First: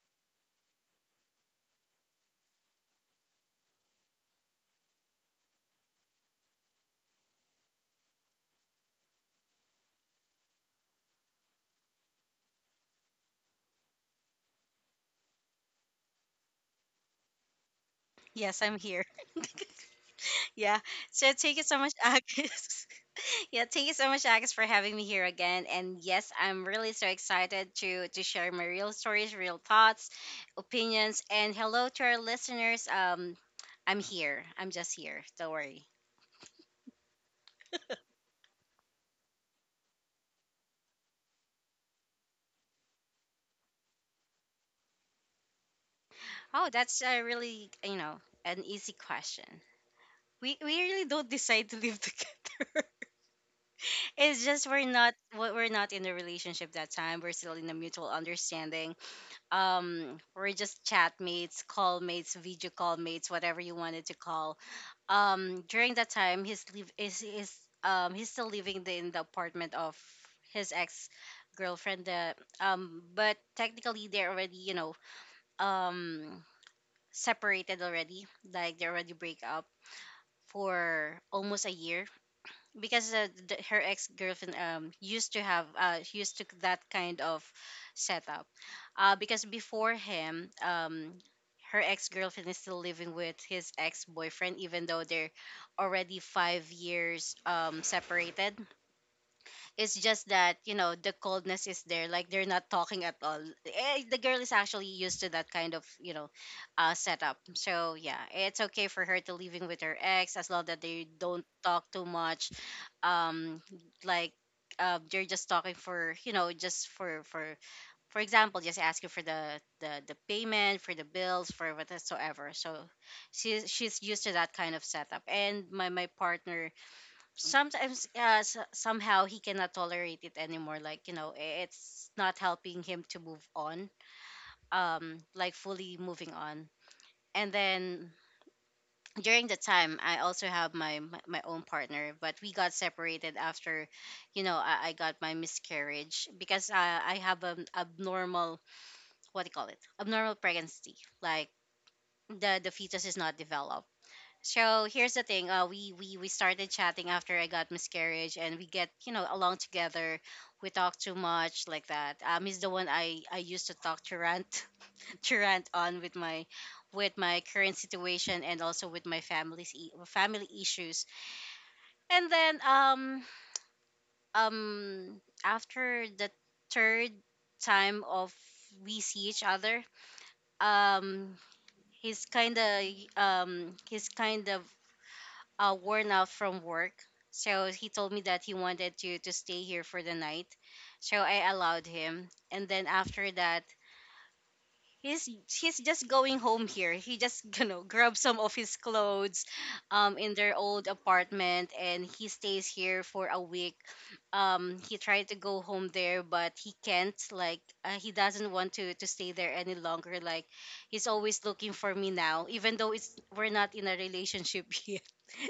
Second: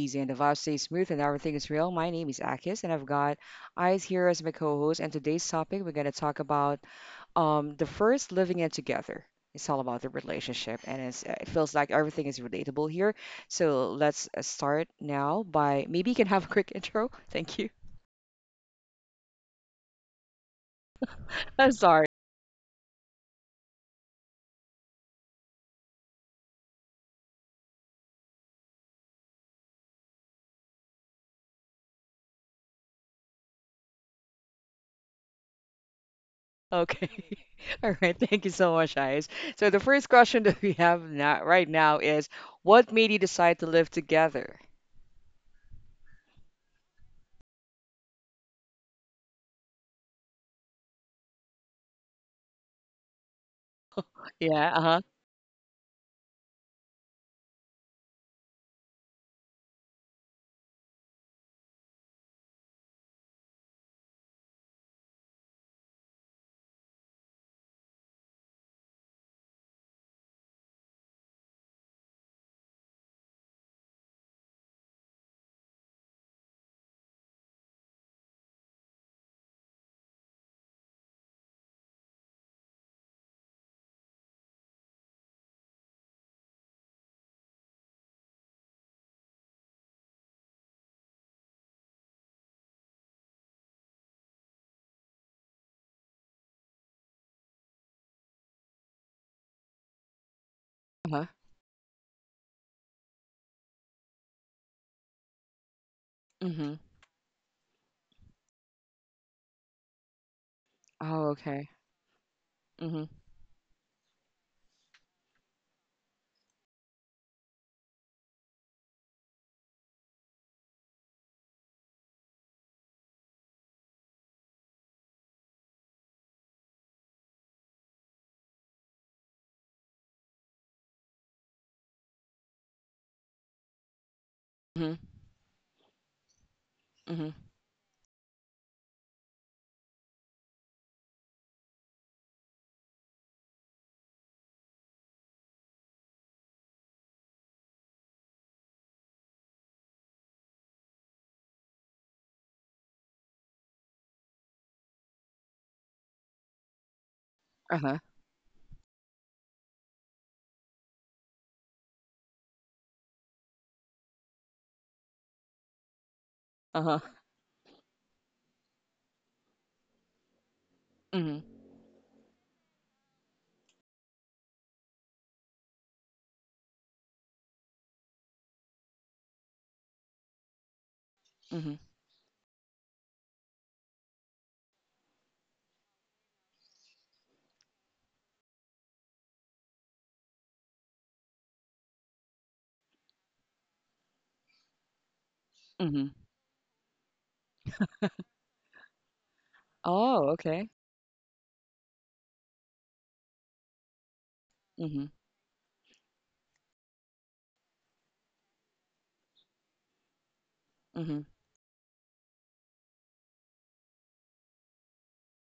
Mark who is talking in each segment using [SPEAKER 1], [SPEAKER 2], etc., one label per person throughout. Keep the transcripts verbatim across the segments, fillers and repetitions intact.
[SPEAKER 1] easy and the vibe stays smooth and everything is real. My name is Akis and I've got Eyes here as my co-host, and today's topic we're gonna talk about um the first living in together. It's all about the relationship, and it's, uh, it feels like everything is relatable here. So let's uh, start now by maybe you can have a quick intro. Thank you.
[SPEAKER 2] Yes, I'm here. Yeah. So thank you
[SPEAKER 1] I'm
[SPEAKER 2] so much,
[SPEAKER 1] sorry.
[SPEAKER 2] Agus. yeah, Thank you so much, Agus, for having me here again. And yes, I'm really so excited to to share my real stories, real thoughts, opinions, and hello to our listeners. Um, I'm here. I'm just here. Don't worry.
[SPEAKER 1] Okay. All right. Thank you so much, Eyes. So the first question that we have now right now is, what made you decide to live together?
[SPEAKER 2] Oh, that's a really you know an easy question. We we really don't decide to live together. It's just
[SPEAKER 1] Yeah,
[SPEAKER 2] we're
[SPEAKER 1] uh-huh,
[SPEAKER 2] not we're not in a relationship that time. We're still in a mutual understanding. Um we're just chat mates, call mates, video call mates, whatever you wanted to call. Um during that time, he's live is is um he's still living the, in the apartment of his ex girlfriend. Uh, um but technically, they're already you know um separated already, like they already break up for almost a year, because uh, the, her ex girlfriend um used to have uh used to that kind of setup, uh because before him, um her ex girlfriend is still living with his ex boyfriend even though they're already five years um separated. It's just that you know the
[SPEAKER 1] uh-huh,
[SPEAKER 2] coldness is there, like they're not talking at all. Eh, the girl is actually used to that kind of you know
[SPEAKER 1] mhm.
[SPEAKER 2] uh setup. So yeah, it's okay for her to living with her ex as long that they
[SPEAKER 1] Oh,
[SPEAKER 2] don't
[SPEAKER 1] okay.
[SPEAKER 2] talk too much.
[SPEAKER 1] Mhm,
[SPEAKER 2] um like uh, you're just talking for, you know just for for for example, just asking for the the, the payment for the bills for whatsoever. So she's she's used to that kind of setup, and my my partner sometimes, uh, s- somehow he cannot tolerate it anymore, like you know i- it's not helping him to move on,
[SPEAKER 1] mhm,
[SPEAKER 2] um like fully moving on.
[SPEAKER 1] mhm,
[SPEAKER 2] And then during the time, I also have my my my own partner, but we got separated after, you know i, I got my miscarriage, because i i have an abnormal, what do you call it, abnormal pregnancy, like the the fetus is not developed. So here's the thing, uh, we, we we started chatting after I got
[SPEAKER 1] uh-huh,
[SPEAKER 2] miscarriage, and we get you know along together. We talk too much like that. Um he's the one i i used to talk to, rant Current on with my,
[SPEAKER 1] uh-huh,
[SPEAKER 2] with my current situation, and also with my family's, e- family issues.
[SPEAKER 1] mhm,
[SPEAKER 2] And then, um um after the third time of we see each other, um
[SPEAKER 1] mhm,
[SPEAKER 2] he's kind of um he's kind of uh, worn out from work. So he told me that he wanted to to stay here for the night. So I allowed him. And then after that, he's he's just
[SPEAKER 1] mhm.
[SPEAKER 2] going home here. He just you know grabs some of his clothes, um,
[SPEAKER 1] Oh,
[SPEAKER 2] in their
[SPEAKER 1] okay.
[SPEAKER 2] old apartment, and he stays here for a week. Um, he
[SPEAKER 1] Mhm,
[SPEAKER 2] tried to go home there, but he can't. Like uh, he doesn't want to to stay there any longer. Like he's
[SPEAKER 1] mhm,
[SPEAKER 2] always looking for me now, even though it's we're not in a relationship yet.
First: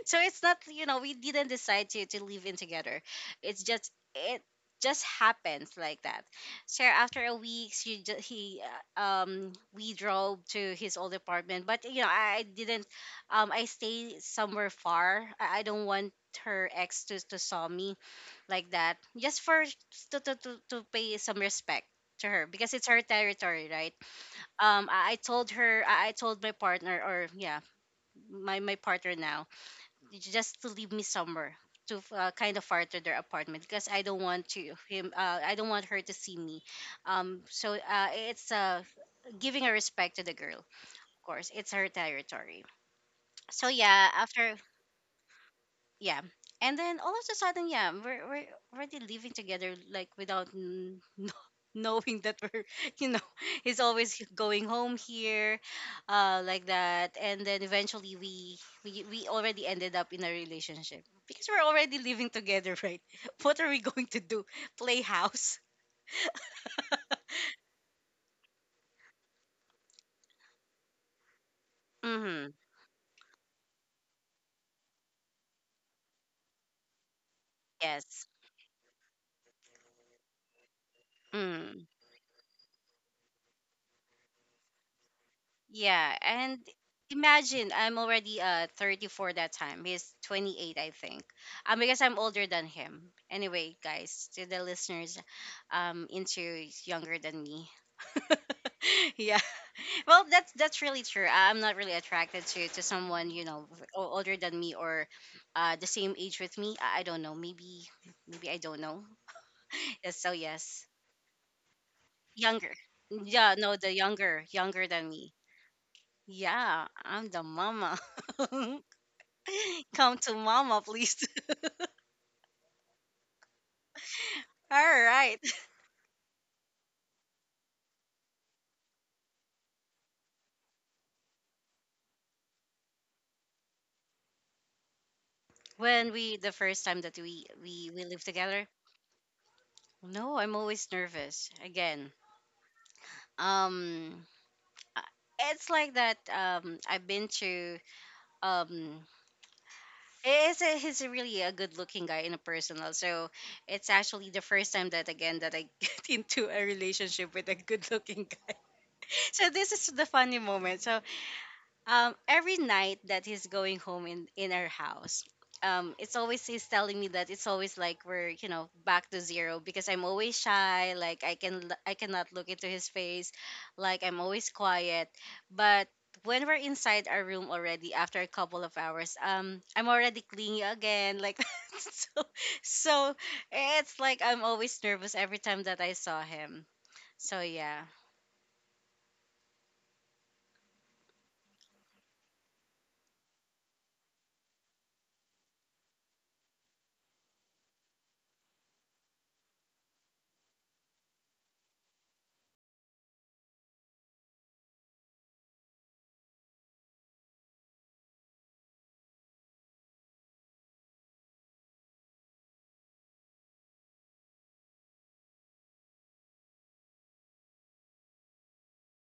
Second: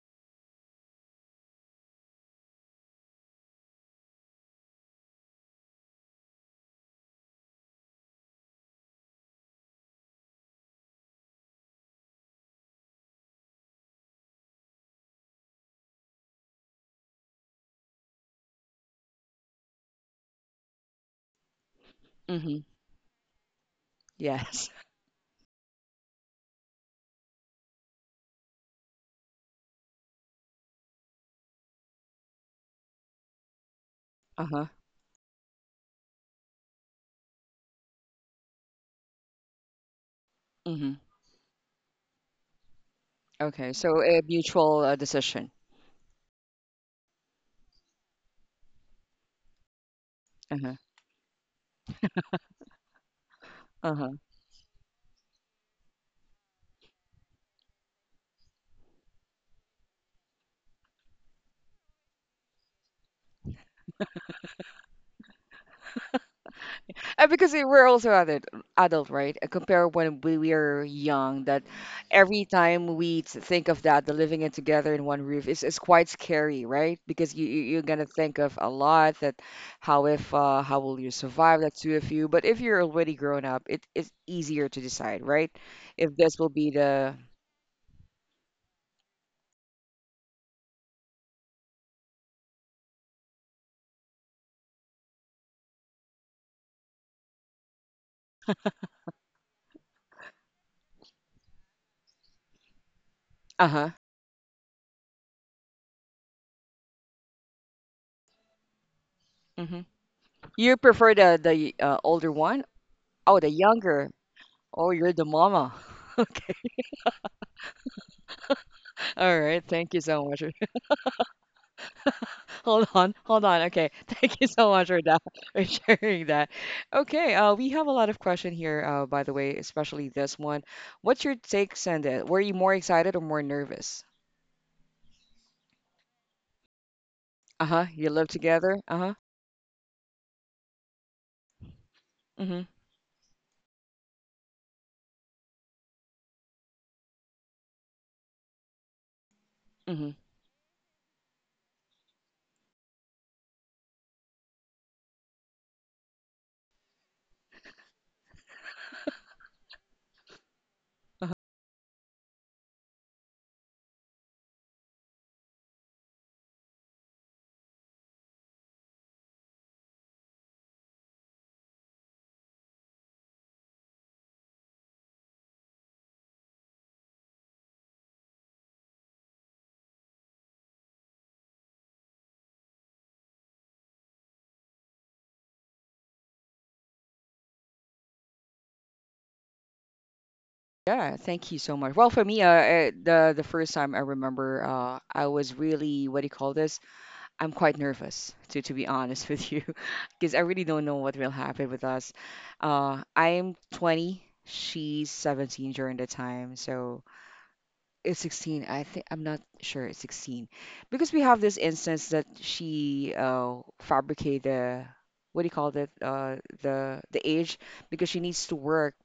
[SPEAKER 2] So it's not, you know we didn't decide to to live in together. It's just it just happens like that. So after a week, she just he uh, um we drove to his old apartment, but you know i, I didn't, um I stay somewhere far. i, I don't want her ex to, to saw me like that, just for to, to, to, to pay some respect to her,
[SPEAKER 1] mhm,
[SPEAKER 2] because it's her territory, right?
[SPEAKER 1] yes,
[SPEAKER 2] um i, I told her, I, I told my partner, or yeah, my my partner now, just to leave me somewhere, to uh, kind of far to their apartment, because I don't want
[SPEAKER 1] uh-huh,
[SPEAKER 2] to him uh, I don't want her to see me. Um, so uh, it's uh, giving a respect to the girl.
[SPEAKER 1] mhm.
[SPEAKER 2] Of course, it's her territory. So
[SPEAKER 1] Okay, so
[SPEAKER 2] yeah,
[SPEAKER 1] a
[SPEAKER 2] after,
[SPEAKER 1] mutual uh, decision.
[SPEAKER 2] yeah, and then all of a sudden, yeah, we're, we're already living together, like without
[SPEAKER 1] Uh-huh,
[SPEAKER 2] n- knowing that we're you know he's
[SPEAKER 1] uh-huh.
[SPEAKER 2] always going home here, uh like that. And then eventually we we, we already ended up in a relationship, because we're already living together, right? What are we going to do, play house?
[SPEAKER 1] Uh, because we- we're also adult, adult, right? Uh, Compare when we were young, that every
[SPEAKER 2] Mm-hmm.
[SPEAKER 1] time we t- think of that, the living it together in one roof is, is quite scary, right? Because you, you you're gonna
[SPEAKER 2] Yes.
[SPEAKER 1] think of a lot that, how if uh, how will you survive, the
[SPEAKER 2] Mm.
[SPEAKER 1] two of you. But if you're already grown up, it is easier to decide, right?
[SPEAKER 2] Yeah,
[SPEAKER 1] If this will
[SPEAKER 2] and
[SPEAKER 1] be the.
[SPEAKER 2] imagine, I'm already uh thirty-four that time. He's twenty-eight, I think. Um, because I'm older than him. Anyway, guys, to the listeners, um, into is younger than me. Yeah. Well, that's that's really true. I- I'm not really attracted to to someone, you know
[SPEAKER 1] Uh-huh.
[SPEAKER 2] o- older than me, or uh, the same age with me. I, I don't know. Maybe, maybe I don't know.
[SPEAKER 1] Hmm.
[SPEAKER 2] Yes, so
[SPEAKER 1] You
[SPEAKER 2] yes,
[SPEAKER 1] prefer the the uh, older one?
[SPEAKER 2] younger.
[SPEAKER 1] Oh, the
[SPEAKER 2] Yeah, no, the
[SPEAKER 1] younger.
[SPEAKER 2] younger, younger
[SPEAKER 1] Oh,
[SPEAKER 2] than
[SPEAKER 1] you're the
[SPEAKER 2] me.
[SPEAKER 1] mama. Okay.
[SPEAKER 2] Yeah, I'm the mama.
[SPEAKER 1] All right. Thank you
[SPEAKER 2] Come
[SPEAKER 1] so
[SPEAKER 2] to
[SPEAKER 1] much.
[SPEAKER 2] mama, please.
[SPEAKER 1] Hold on, hold on. Okay, thank you so
[SPEAKER 2] All
[SPEAKER 1] much for that,
[SPEAKER 2] right.
[SPEAKER 1] for sharing that. Okay, uh, we have a lot of question here, uh, by the way, especially this one. What's your take, Senda? Were you more excited or more nervous?
[SPEAKER 2] When we the first time that we
[SPEAKER 1] Uh-huh.
[SPEAKER 2] we we
[SPEAKER 1] You
[SPEAKER 2] live
[SPEAKER 1] live
[SPEAKER 2] together,
[SPEAKER 1] together? Uh-huh.
[SPEAKER 2] no, I'm always nervous. Again,
[SPEAKER 1] Mm-hmm.
[SPEAKER 2] um, uh, it's like that. Um, I've been to um.
[SPEAKER 1] Mm-hmm.
[SPEAKER 2] It's a, he's a really a good looking guy in a personal. So it's actually the first time that again that I get into a relationship with a good looking guy. So this is the funny moment. So um, every night that he's going home in in our house, um it's always he's telling me that it's always like we're, you know back to zero, because I'm always shy, like i can l- I cannot look into his face, like I'm always quiet. But when we're inside our room already, after a couple of hours, um I'm already clingy again, like that. so so it's like I'm always nervous every time that I saw him, so yeah.
[SPEAKER 1] Yeah, thank you so much. Well, for me, uh, uh, the the first time I remember, uh, I was really, what do you call this? I'm quite nervous to to be honest with you, because I really don't know what will happen with us. Uh, I'm twenty, she's seventeen during the time, so it's sixteen. I think I'm not sure it's sixteen, because we have this instance that she uh fabricated the, what do you call that, uh the the age, because she needs to work.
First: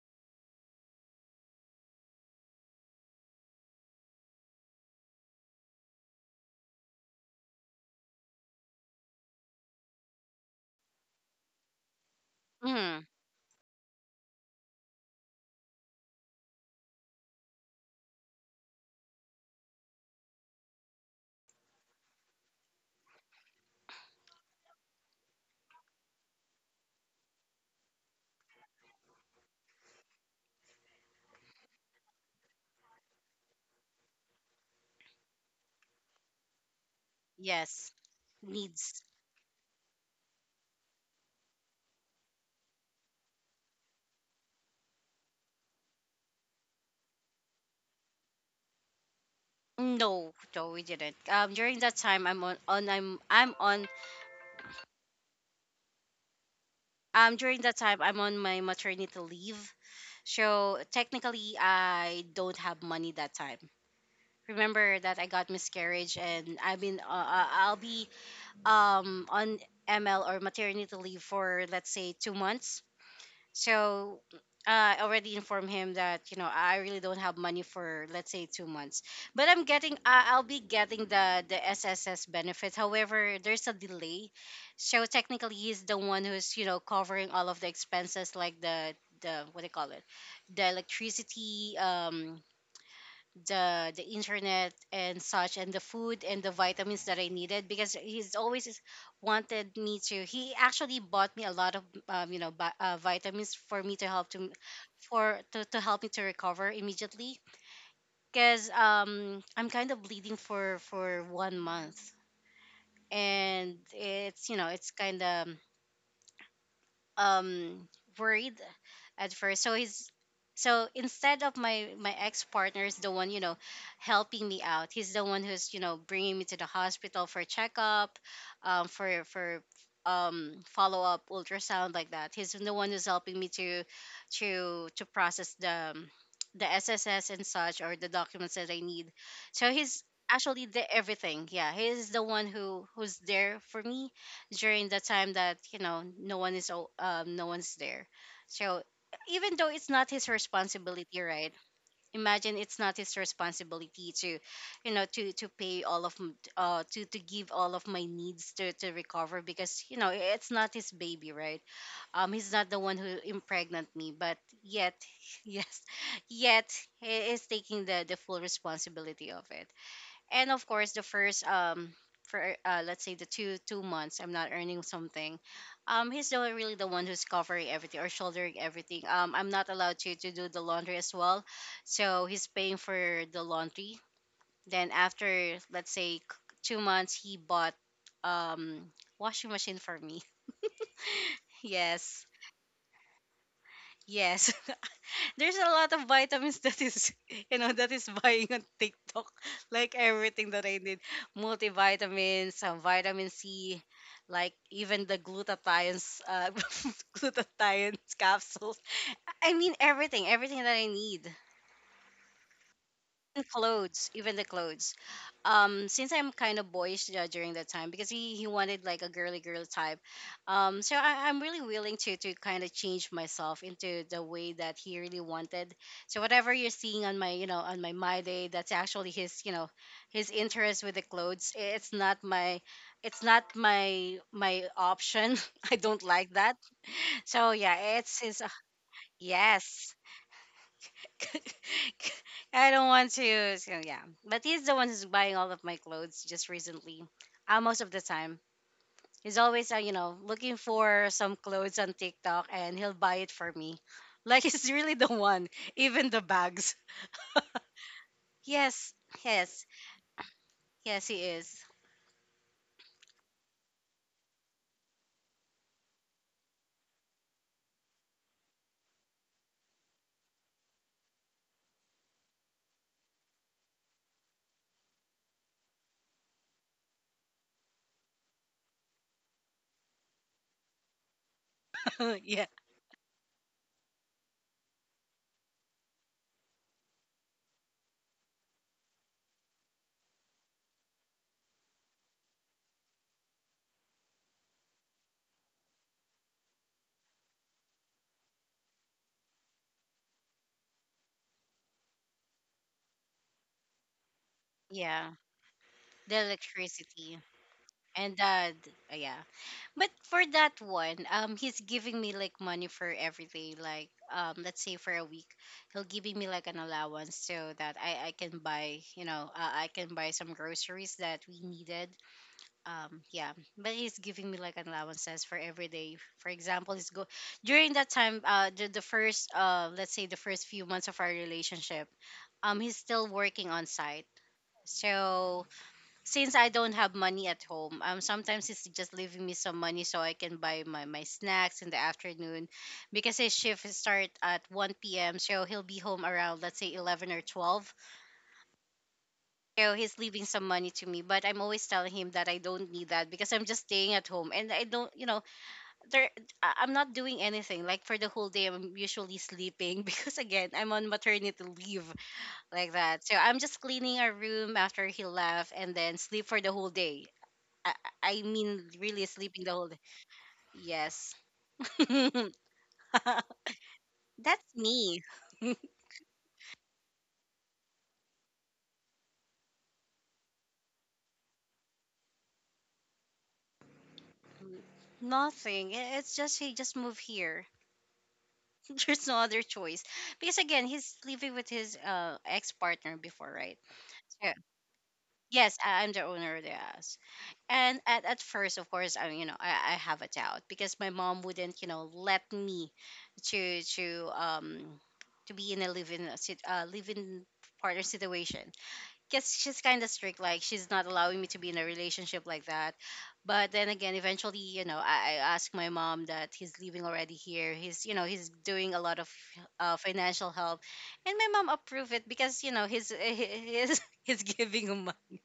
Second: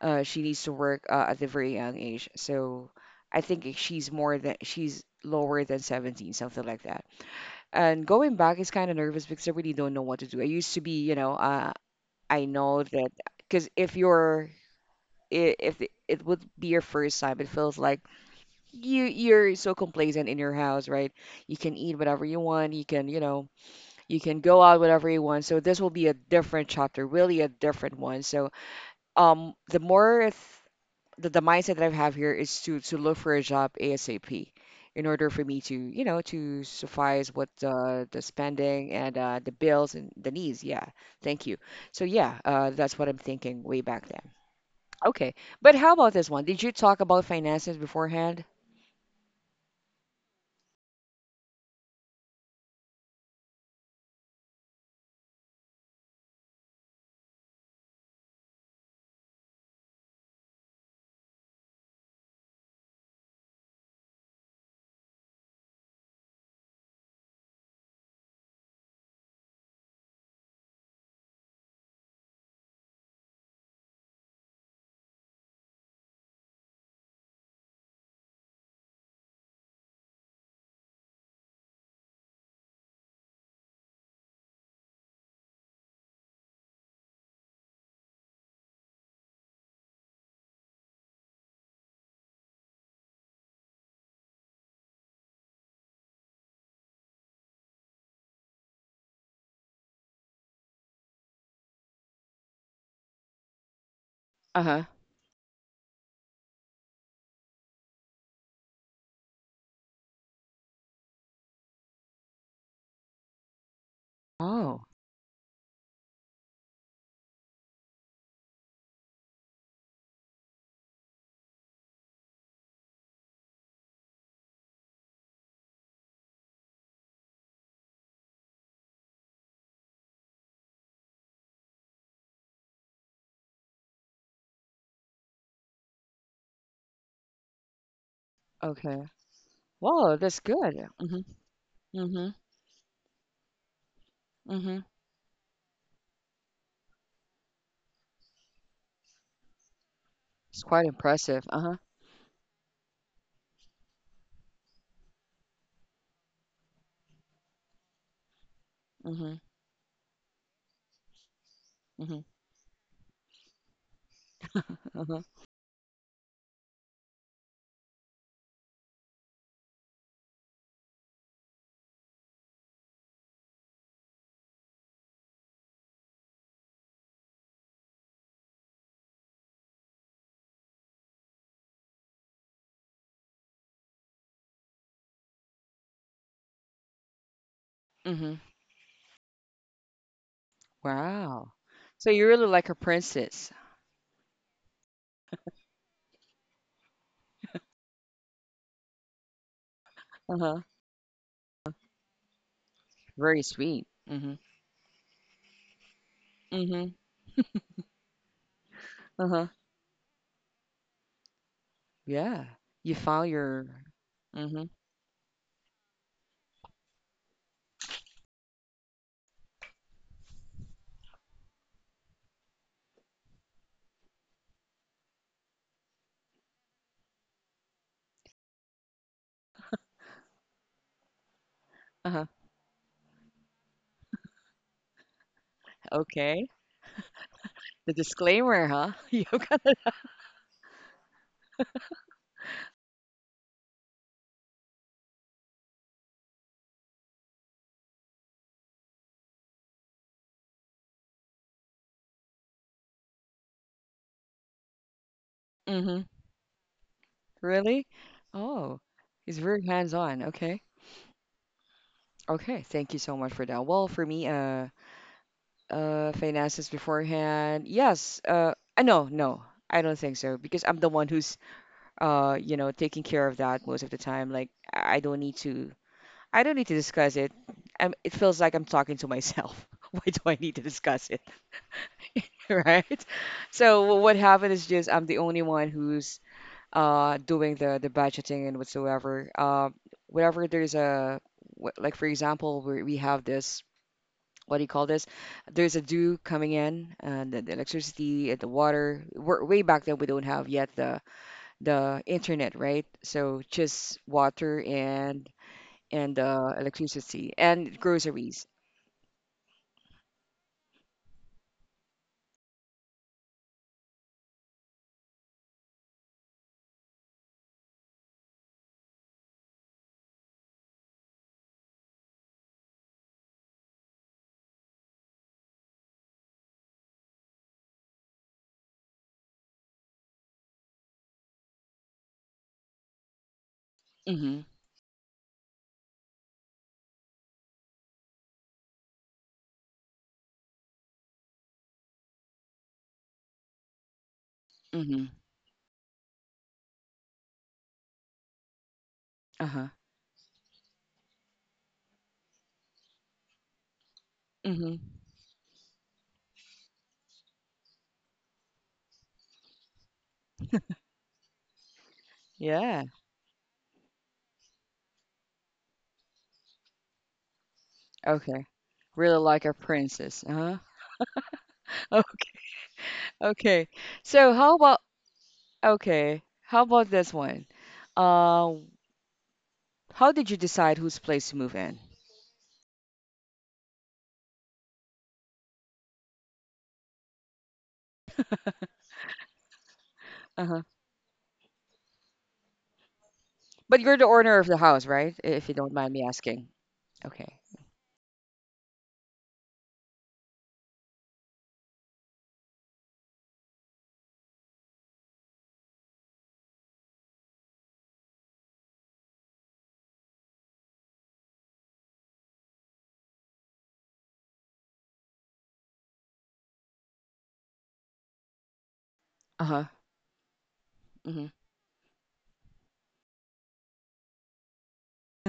[SPEAKER 1] Uh, she needs to work uh, at the very young age, so I think she's more than she's lower than seventeen, something like that. And going back is kind of nervous because I really don't know what to do. I used to be, you know, uh, I know
[SPEAKER 2] Mm.
[SPEAKER 1] that. Because if you're i- if it it would be your first time, it feels like you you're so complacent in your house, right? You can eat whatever you want, you can, you know, you can go out whatever you want. So this will be a different chapter, really a different one. So um, the more the, the mindset that I have here is to to look for a job ASAP, in order for me to, you know, to suffice what,
[SPEAKER 2] Yes.
[SPEAKER 1] uh, the spending
[SPEAKER 2] Needs.
[SPEAKER 1] and, uh, the bills and the needs. Yeah, thank you. So yeah, uh, that's what I'm thinking way back then. Okay, but how about this one? Did you talk about finances beforehand?
[SPEAKER 2] No, no, we didn't. Um, during that time, I'm on, on I'm I'm on um during that time I'm on my maternity leave. So technically, I don't have money that time. Remember that I got miscarriage, and I've been uh, uh, I'll be um on M L or maternity leave for, let's say, two months. So uh, I already informed him that, you know I really don't have money for, let's say, two months, but I'm getting uh, I'll be getting the the S S S benefits. However, there's a delay, so technically he's the one who's, you know covering all of the expenses, like the the what do you call it, the electricity, um, the the internet and such, and the food and the vitamins that I needed, because he's always is- wanted me to he actually bought me a lot of, um, you know bi- uh, vitamins for me to help to,
[SPEAKER 1] Uh-huh.
[SPEAKER 2] for to, to help me to recover immediately, because um I'm kind of bleeding for for one month, and it's, you know
[SPEAKER 1] Oh,
[SPEAKER 2] it's kind of, um worried at first. So he's so Instead of my, my ex partner, is the one, you know helping me out. He's the one who's, you know bringing me to the hospital for checkup, um, for for um follow up ultrasound like that. He's the one who's helping me to to to process the um, the S S S and such, or the documents that I
[SPEAKER 1] okay.
[SPEAKER 2] need. So he's
[SPEAKER 1] Whoa, that's
[SPEAKER 2] actually the
[SPEAKER 1] good. Mhm.
[SPEAKER 2] everything. Yeah, he's the
[SPEAKER 1] Mhm.
[SPEAKER 2] one who who's there for me
[SPEAKER 1] Mhm.
[SPEAKER 2] during the time that, you know no one is o- um no one's there. So even though it's not his
[SPEAKER 1] It's quite
[SPEAKER 2] responsibility,
[SPEAKER 1] impressive.
[SPEAKER 2] right,
[SPEAKER 1] Uh-huh.
[SPEAKER 2] imagine, it's not his responsibility to, you know to to pay all of, m- uh to to give all of my needs to, to
[SPEAKER 1] Mhm.
[SPEAKER 2] recover, because, you know it's not his baby, right?
[SPEAKER 1] Mhm.
[SPEAKER 2] Um he's not the one who impregnant me, but yet
[SPEAKER 1] Uh-huh.
[SPEAKER 2] yes, yet he is taking the the full responsibility of it. And of course, the first, um for uh, let's say, the two two months, I'm not earning something. Um he's the, really the one who's covering everything, or shouldering everything. um I'm not allowed to to do the laundry as well, so he's paying for the laundry. Then after, let's say, c- two months, he bought
[SPEAKER 1] Mhm.
[SPEAKER 2] um washing machine for me.
[SPEAKER 1] Wow. So
[SPEAKER 2] Yes.
[SPEAKER 1] you're really like a princess.
[SPEAKER 2] Yes. There's a lot of vitamins that is you know that is buying on TikTok, like everything
[SPEAKER 1] Uh-huh.
[SPEAKER 2] that I need, multivitamins, some vitamin
[SPEAKER 1] Very
[SPEAKER 2] C,
[SPEAKER 1] sweet. Mhm.
[SPEAKER 2] like even the glutathione, uh,
[SPEAKER 1] Mhm.
[SPEAKER 2] glutathione capsules.
[SPEAKER 1] Uh-huh.
[SPEAKER 2] I mean, everything everything that I need.
[SPEAKER 1] Yeah. You file
[SPEAKER 2] The
[SPEAKER 1] your.
[SPEAKER 2] clothes, even the
[SPEAKER 1] Mhm.
[SPEAKER 2] clothes. Um, since I'm kind of boyish uh, during that time, because he, he wanted like a girly girl type. Um, so I, I'm really willing to to kind of change myself into the way that he really wanted. So whatever you're seeing on my, you know on my my day, that's actually his, you know his interest with the clothes. I- It's not
[SPEAKER 1] Uh-huh.
[SPEAKER 2] my, it's not my my option. I don't like
[SPEAKER 1] Okay.
[SPEAKER 2] that. So
[SPEAKER 1] The
[SPEAKER 2] yeah, it's his uh,
[SPEAKER 1] disclaimer, huh? Yoga.
[SPEAKER 2] yes. I don't want to. So yeah, but he's the one who's buying all of my clothes just recently. Uh, most of the time, he's always uh, you know looking for some clothes on TikTok, and he'll buy it for me. Like he's really the one,
[SPEAKER 1] Mhm.
[SPEAKER 2] even the bags.
[SPEAKER 1] Really? Oh,
[SPEAKER 2] Yes,
[SPEAKER 1] he's very
[SPEAKER 2] yes,
[SPEAKER 1] hands-on. Okay.
[SPEAKER 2] yes, he is.
[SPEAKER 1] Okay. Thank you so much for that. Well, for me, uh, uh, finances beforehand. Yes. Uh, uh, no, no, I don't think so, because I'm the one who's, uh, you know, taking care of that most of the time. Like I I don't need to I don't need to discuss it. Um, it feels like I'm talking to myself. Why do I need to discuss it,
[SPEAKER 2] Yeah,
[SPEAKER 1] right? So what happened is just, I'm the only one who's uh doing the the budgeting and whatsoever. Uh, whenever there's a, wh- like for example, we we have this, what do you call this? There's a due coming in and the, the electricity, and the water. We're, way back then we don't have yet the the internet, right? So just water,
[SPEAKER 2] yeah.
[SPEAKER 1] and and
[SPEAKER 2] The
[SPEAKER 1] uh,
[SPEAKER 2] electricity
[SPEAKER 1] electricity and
[SPEAKER 2] and
[SPEAKER 1] groceries.
[SPEAKER 2] the d- yeah. But for that one, um, he's giving me like money for everything. Like, um, let's say for a week, he'll giving me like an allowance so that I I can buy, you know, uh, I can buy some groceries that we needed. Um, yeah. But he's giving me like an allowances for every day. For example, he's go during that time, uh, the the first, uh, let's say the first few months of our relationship, um, he's still working on site.
[SPEAKER 1] Mhm,
[SPEAKER 2] So since I don't have money at home, um, sometimes it's just leaving me some money so I can buy my, my snacks in the afternoon, because his shift is start at one
[SPEAKER 1] mhm,
[SPEAKER 2] p m. So he'll be home around let's say eleven or twelve.
[SPEAKER 1] uh-huh,
[SPEAKER 2] So he's leaving some money to me, but I'm always telling him that I don't need that because I'm just staying at home and I
[SPEAKER 1] mhm.
[SPEAKER 2] don't, you know, there I- I'm not doing anything. Like for the whole day, I'm usually sleeping because again I'm on maternity leave like
[SPEAKER 1] Yeah,
[SPEAKER 2] that. So I'm just cleaning our room after he left and then sleep for the whole day. I, I
[SPEAKER 1] okay.
[SPEAKER 2] mean, really
[SPEAKER 1] Really like
[SPEAKER 2] sleeping the
[SPEAKER 1] a
[SPEAKER 2] whole day.
[SPEAKER 1] princess, uh-huh.
[SPEAKER 2] Yes.
[SPEAKER 1] Oh,
[SPEAKER 2] That's
[SPEAKER 1] okay. So how about,
[SPEAKER 2] me.
[SPEAKER 1] okay, how about this one? Uh, how did you decide whose place to move in?
[SPEAKER 2] Nothing. I- It's just he just moved here. There's no other choice. Because
[SPEAKER 1] Uh-huh.
[SPEAKER 2] again, he's living with his uh, ex partner before, right?
[SPEAKER 1] But you're the
[SPEAKER 2] Yeah.
[SPEAKER 1] owner of the house, right? If you
[SPEAKER 2] Yes,
[SPEAKER 1] don't
[SPEAKER 2] I-
[SPEAKER 1] mind
[SPEAKER 2] I'm the
[SPEAKER 1] me
[SPEAKER 2] owner of
[SPEAKER 1] asking.
[SPEAKER 2] the house.
[SPEAKER 1] Okay.
[SPEAKER 2] And at, at first, of course, I you know I, I have a doubt because my mom wouldn't you know let me to to um to be in a living uh, sit- uh, living partner situation. Because she's kind of strict, like she's not allowing me to be in a relationship like that. But then again, eventually, you know, i, I asked my mom that he's leaving already here, he's you know, he's doing a lot of
[SPEAKER 1] Uh-huh.
[SPEAKER 2] uh, financial help, and
[SPEAKER 1] Mm-hmm.
[SPEAKER 2] my mom approved it because you know he's he's he's giving him money.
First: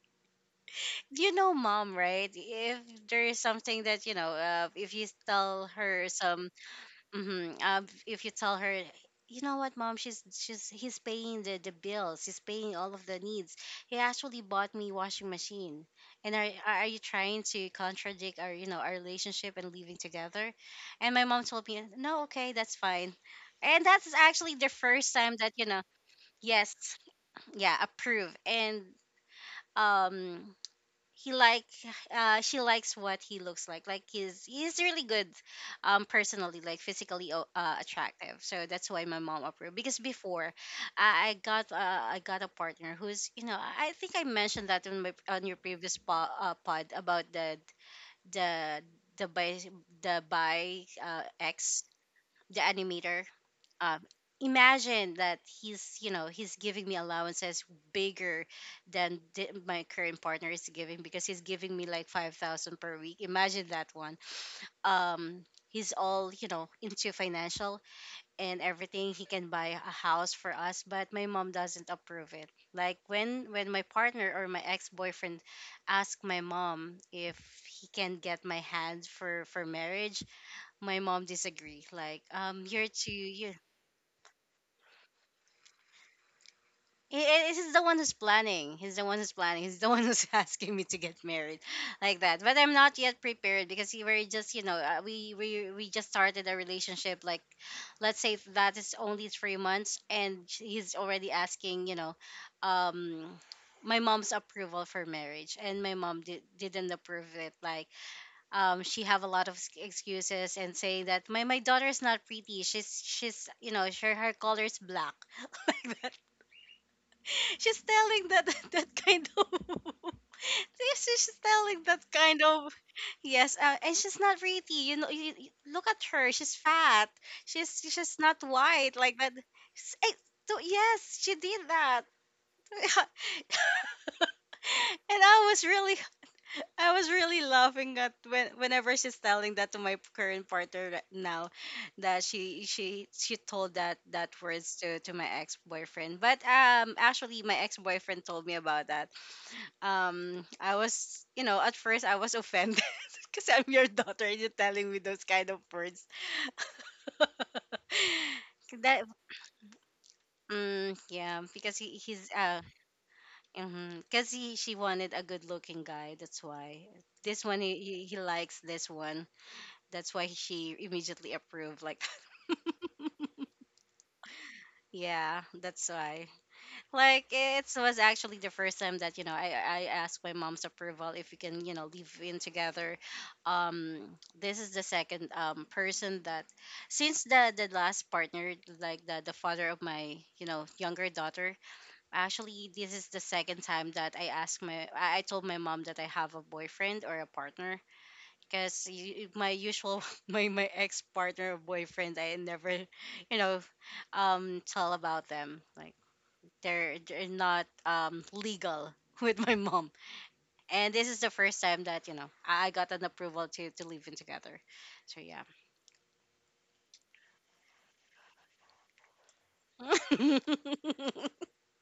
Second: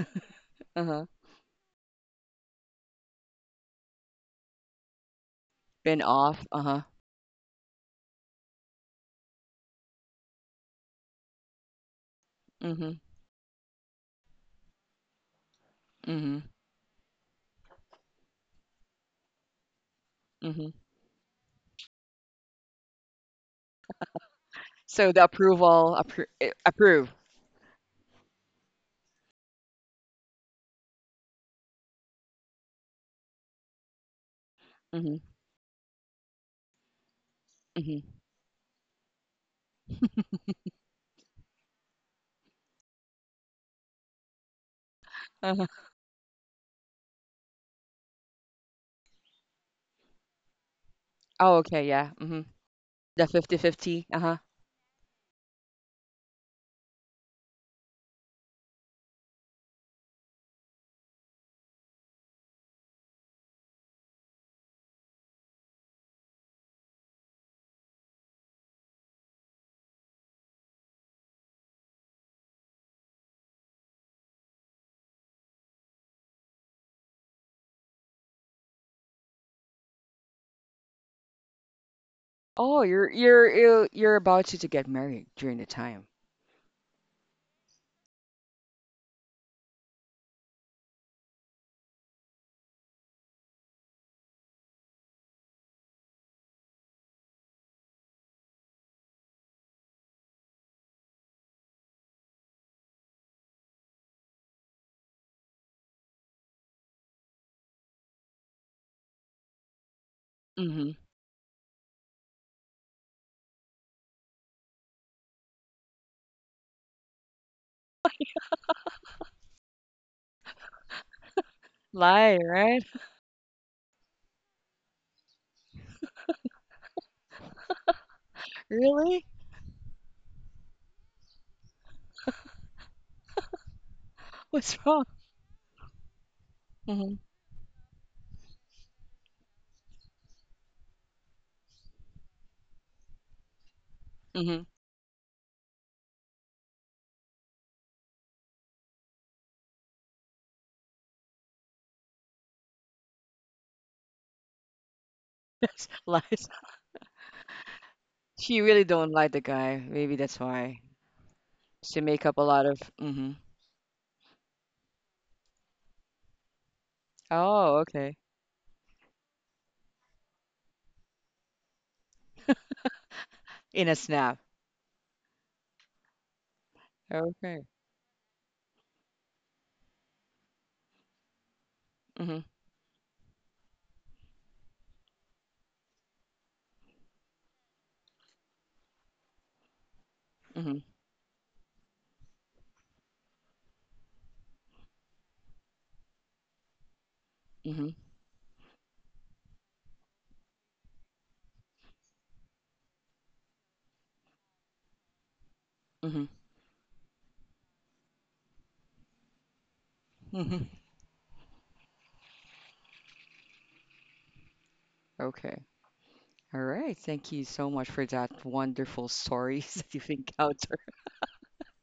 [SPEAKER 1] Uh-huh.
[SPEAKER 2] You know mom, right? If there is something that you know, uh, if you tell
[SPEAKER 1] Been
[SPEAKER 2] her
[SPEAKER 1] off.
[SPEAKER 2] some
[SPEAKER 1] Uh-huh.
[SPEAKER 2] hmm. Uh, if you tell her, you know what, mom, she's she's he's paying the, the bills, he's paying
[SPEAKER 1] Mm-hmm.
[SPEAKER 2] all of the needs. He actually bought me washing machine. And
[SPEAKER 1] Mm-hmm.
[SPEAKER 2] are are you trying to contradict our you know our relationship and living together?
[SPEAKER 1] Mm-hmm.
[SPEAKER 2] And my mom told me, no, okay, that's fine. And that's actually the
[SPEAKER 1] So
[SPEAKER 2] first
[SPEAKER 1] the
[SPEAKER 2] time that you know,
[SPEAKER 1] approval, appro eh,
[SPEAKER 2] yes,
[SPEAKER 1] approve.
[SPEAKER 2] yeah, approve. And um, he like uh she likes what he looks like like he's he's really
[SPEAKER 1] Mm-hmm.
[SPEAKER 2] good um personally, like physically o- uh,
[SPEAKER 1] Mm-hmm.
[SPEAKER 2] attractive. So that's why my mom approved because before i, I got uh, i got a partner who's, you know, i I think I mentioned that on my on your
[SPEAKER 1] Uh-huh.
[SPEAKER 2] previous po- uh, pod about the the the by the by uh,
[SPEAKER 1] Oh,
[SPEAKER 2] ex,
[SPEAKER 1] okay. Yeah. Mm-hmm.
[SPEAKER 2] the animator.
[SPEAKER 1] The
[SPEAKER 2] Um,
[SPEAKER 1] fifty-fifty. Uh-huh.
[SPEAKER 2] imagine that he's you know he's giving me allowances bigger than the, my current partner is giving because he's giving me like five thousand per week, imagine that one. Um, he's all you know into financial and everything, he can buy a house for us. But my mom doesn't approve it like when when my partner or my ex-boyfriend asked my mom if he can get my hand for for marriage, my mom disagree. Like um,
[SPEAKER 1] Oh,
[SPEAKER 2] you're too
[SPEAKER 1] you're you're
[SPEAKER 2] you.
[SPEAKER 1] you're you're about to to get married during the time.
[SPEAKER 2] He is, he's the one who's planning. He's the one who's planning. He's the one who's asking me to get married, like that. But I'm not yet prepared because we were just, you know, uh, we we we just started a relationship. Like, let's say that is only three months, and he's already asking, you know, um, my mom's approval for marriage, and my mom did, didn't approve it. Like, um, she have a lot of ex- excuses and
[SPEAKER 1] Mm-hmm.
[SPEAKER 2] saying that my my daughter is not pretty. She's she's, you know, her her color is black. She's telling that that kind of yes, she's telling that
[SPEAKER 1] Lie,
[SPEAKER 2] kind of.
[SPEAKER 1] right?
[SPEAKER 2] Yes, uh, and she's not pretty. You know, you, you- look at her. She's fat. She's she's not white like
[SPEAKER 1] Really?
[SPEAKER 2] that. S- eh, So yes, she did that, and
[SPEAKER 1] What's wrong?
[SPEAKER 2] I was really, I was
[SPEAKER 1] Mm-hmm.
[SPEAKER 2] really laughing at when whenever she's telling that to my current partner right now, that she she she told that that
[SPEAKER 1] Mm-hmm.
[SPEAKER 2] words to to my ex boyfriend. But um, actually, my ex boyfriend told me about that. Um, I was you know at first I was offended because I'm your daughter and you're telling me those kind of
[SPEAKER 1] Yes,
[SPEAKER 2] words.
[SPEAKER 1] lies. She really
[SPEAKER 2] That
[SPEAKER 1] don't like the guy. Maybe that's why.
[SPEAKER 2] mm, yeah, because he,
[SPEAKER 1] She make
[SPEAKER 2] he's
[SPEAKER 1] up a
[SPEAKER 2] uh,
[SPEAKER 1] lot of. Mm hmm
[SPEAKER 2] because he she wanted a good looking guy, that's why. This one, he,
[SPEAKER 1] Oh,
[SPEAKER 2] he,
[SPEAKER 1] okay.
[SPEAKER 2] he likes this one, that's why she immediately approved, like
[SPEAKER 1] In a snap.
[SPEAKER 2] yeah, that's why. Like
[SPEAKER 1] Okay.
[SPEAKER 2] it was actually the first time that you know I I asked my mom's approval if we can you know live in
[SPEAKER 1] Mm-hmm.
[SPEAKER 2] together. Um, this is the second um person that since the the last partner, like the the father of my you know
[SPEAKER 1] Mm-hmm.
[SPEAKER 2] younger daughter. Actually, this is the second time that I asked my I I told my mom that I have a boyfriend or a partner,
[SPEAKER 1] Mm-hmm.
[SPEAKER 2] because my usual my my ex partner or boyfriend, I never you know um tell about them. Like,
[SPEAKER 1] Mm-hmm.
[SPEAKER 2] they're they're not um legal with my mom.
[SPEAKER 1] Mm-hmm.
[SPEAKER 2] And this is the first time that you know I I got an approval to to live in together. So yeah.
[SPEAKER 1] Okay. All right. Thank you so much for that wonderful stories that you've encountered.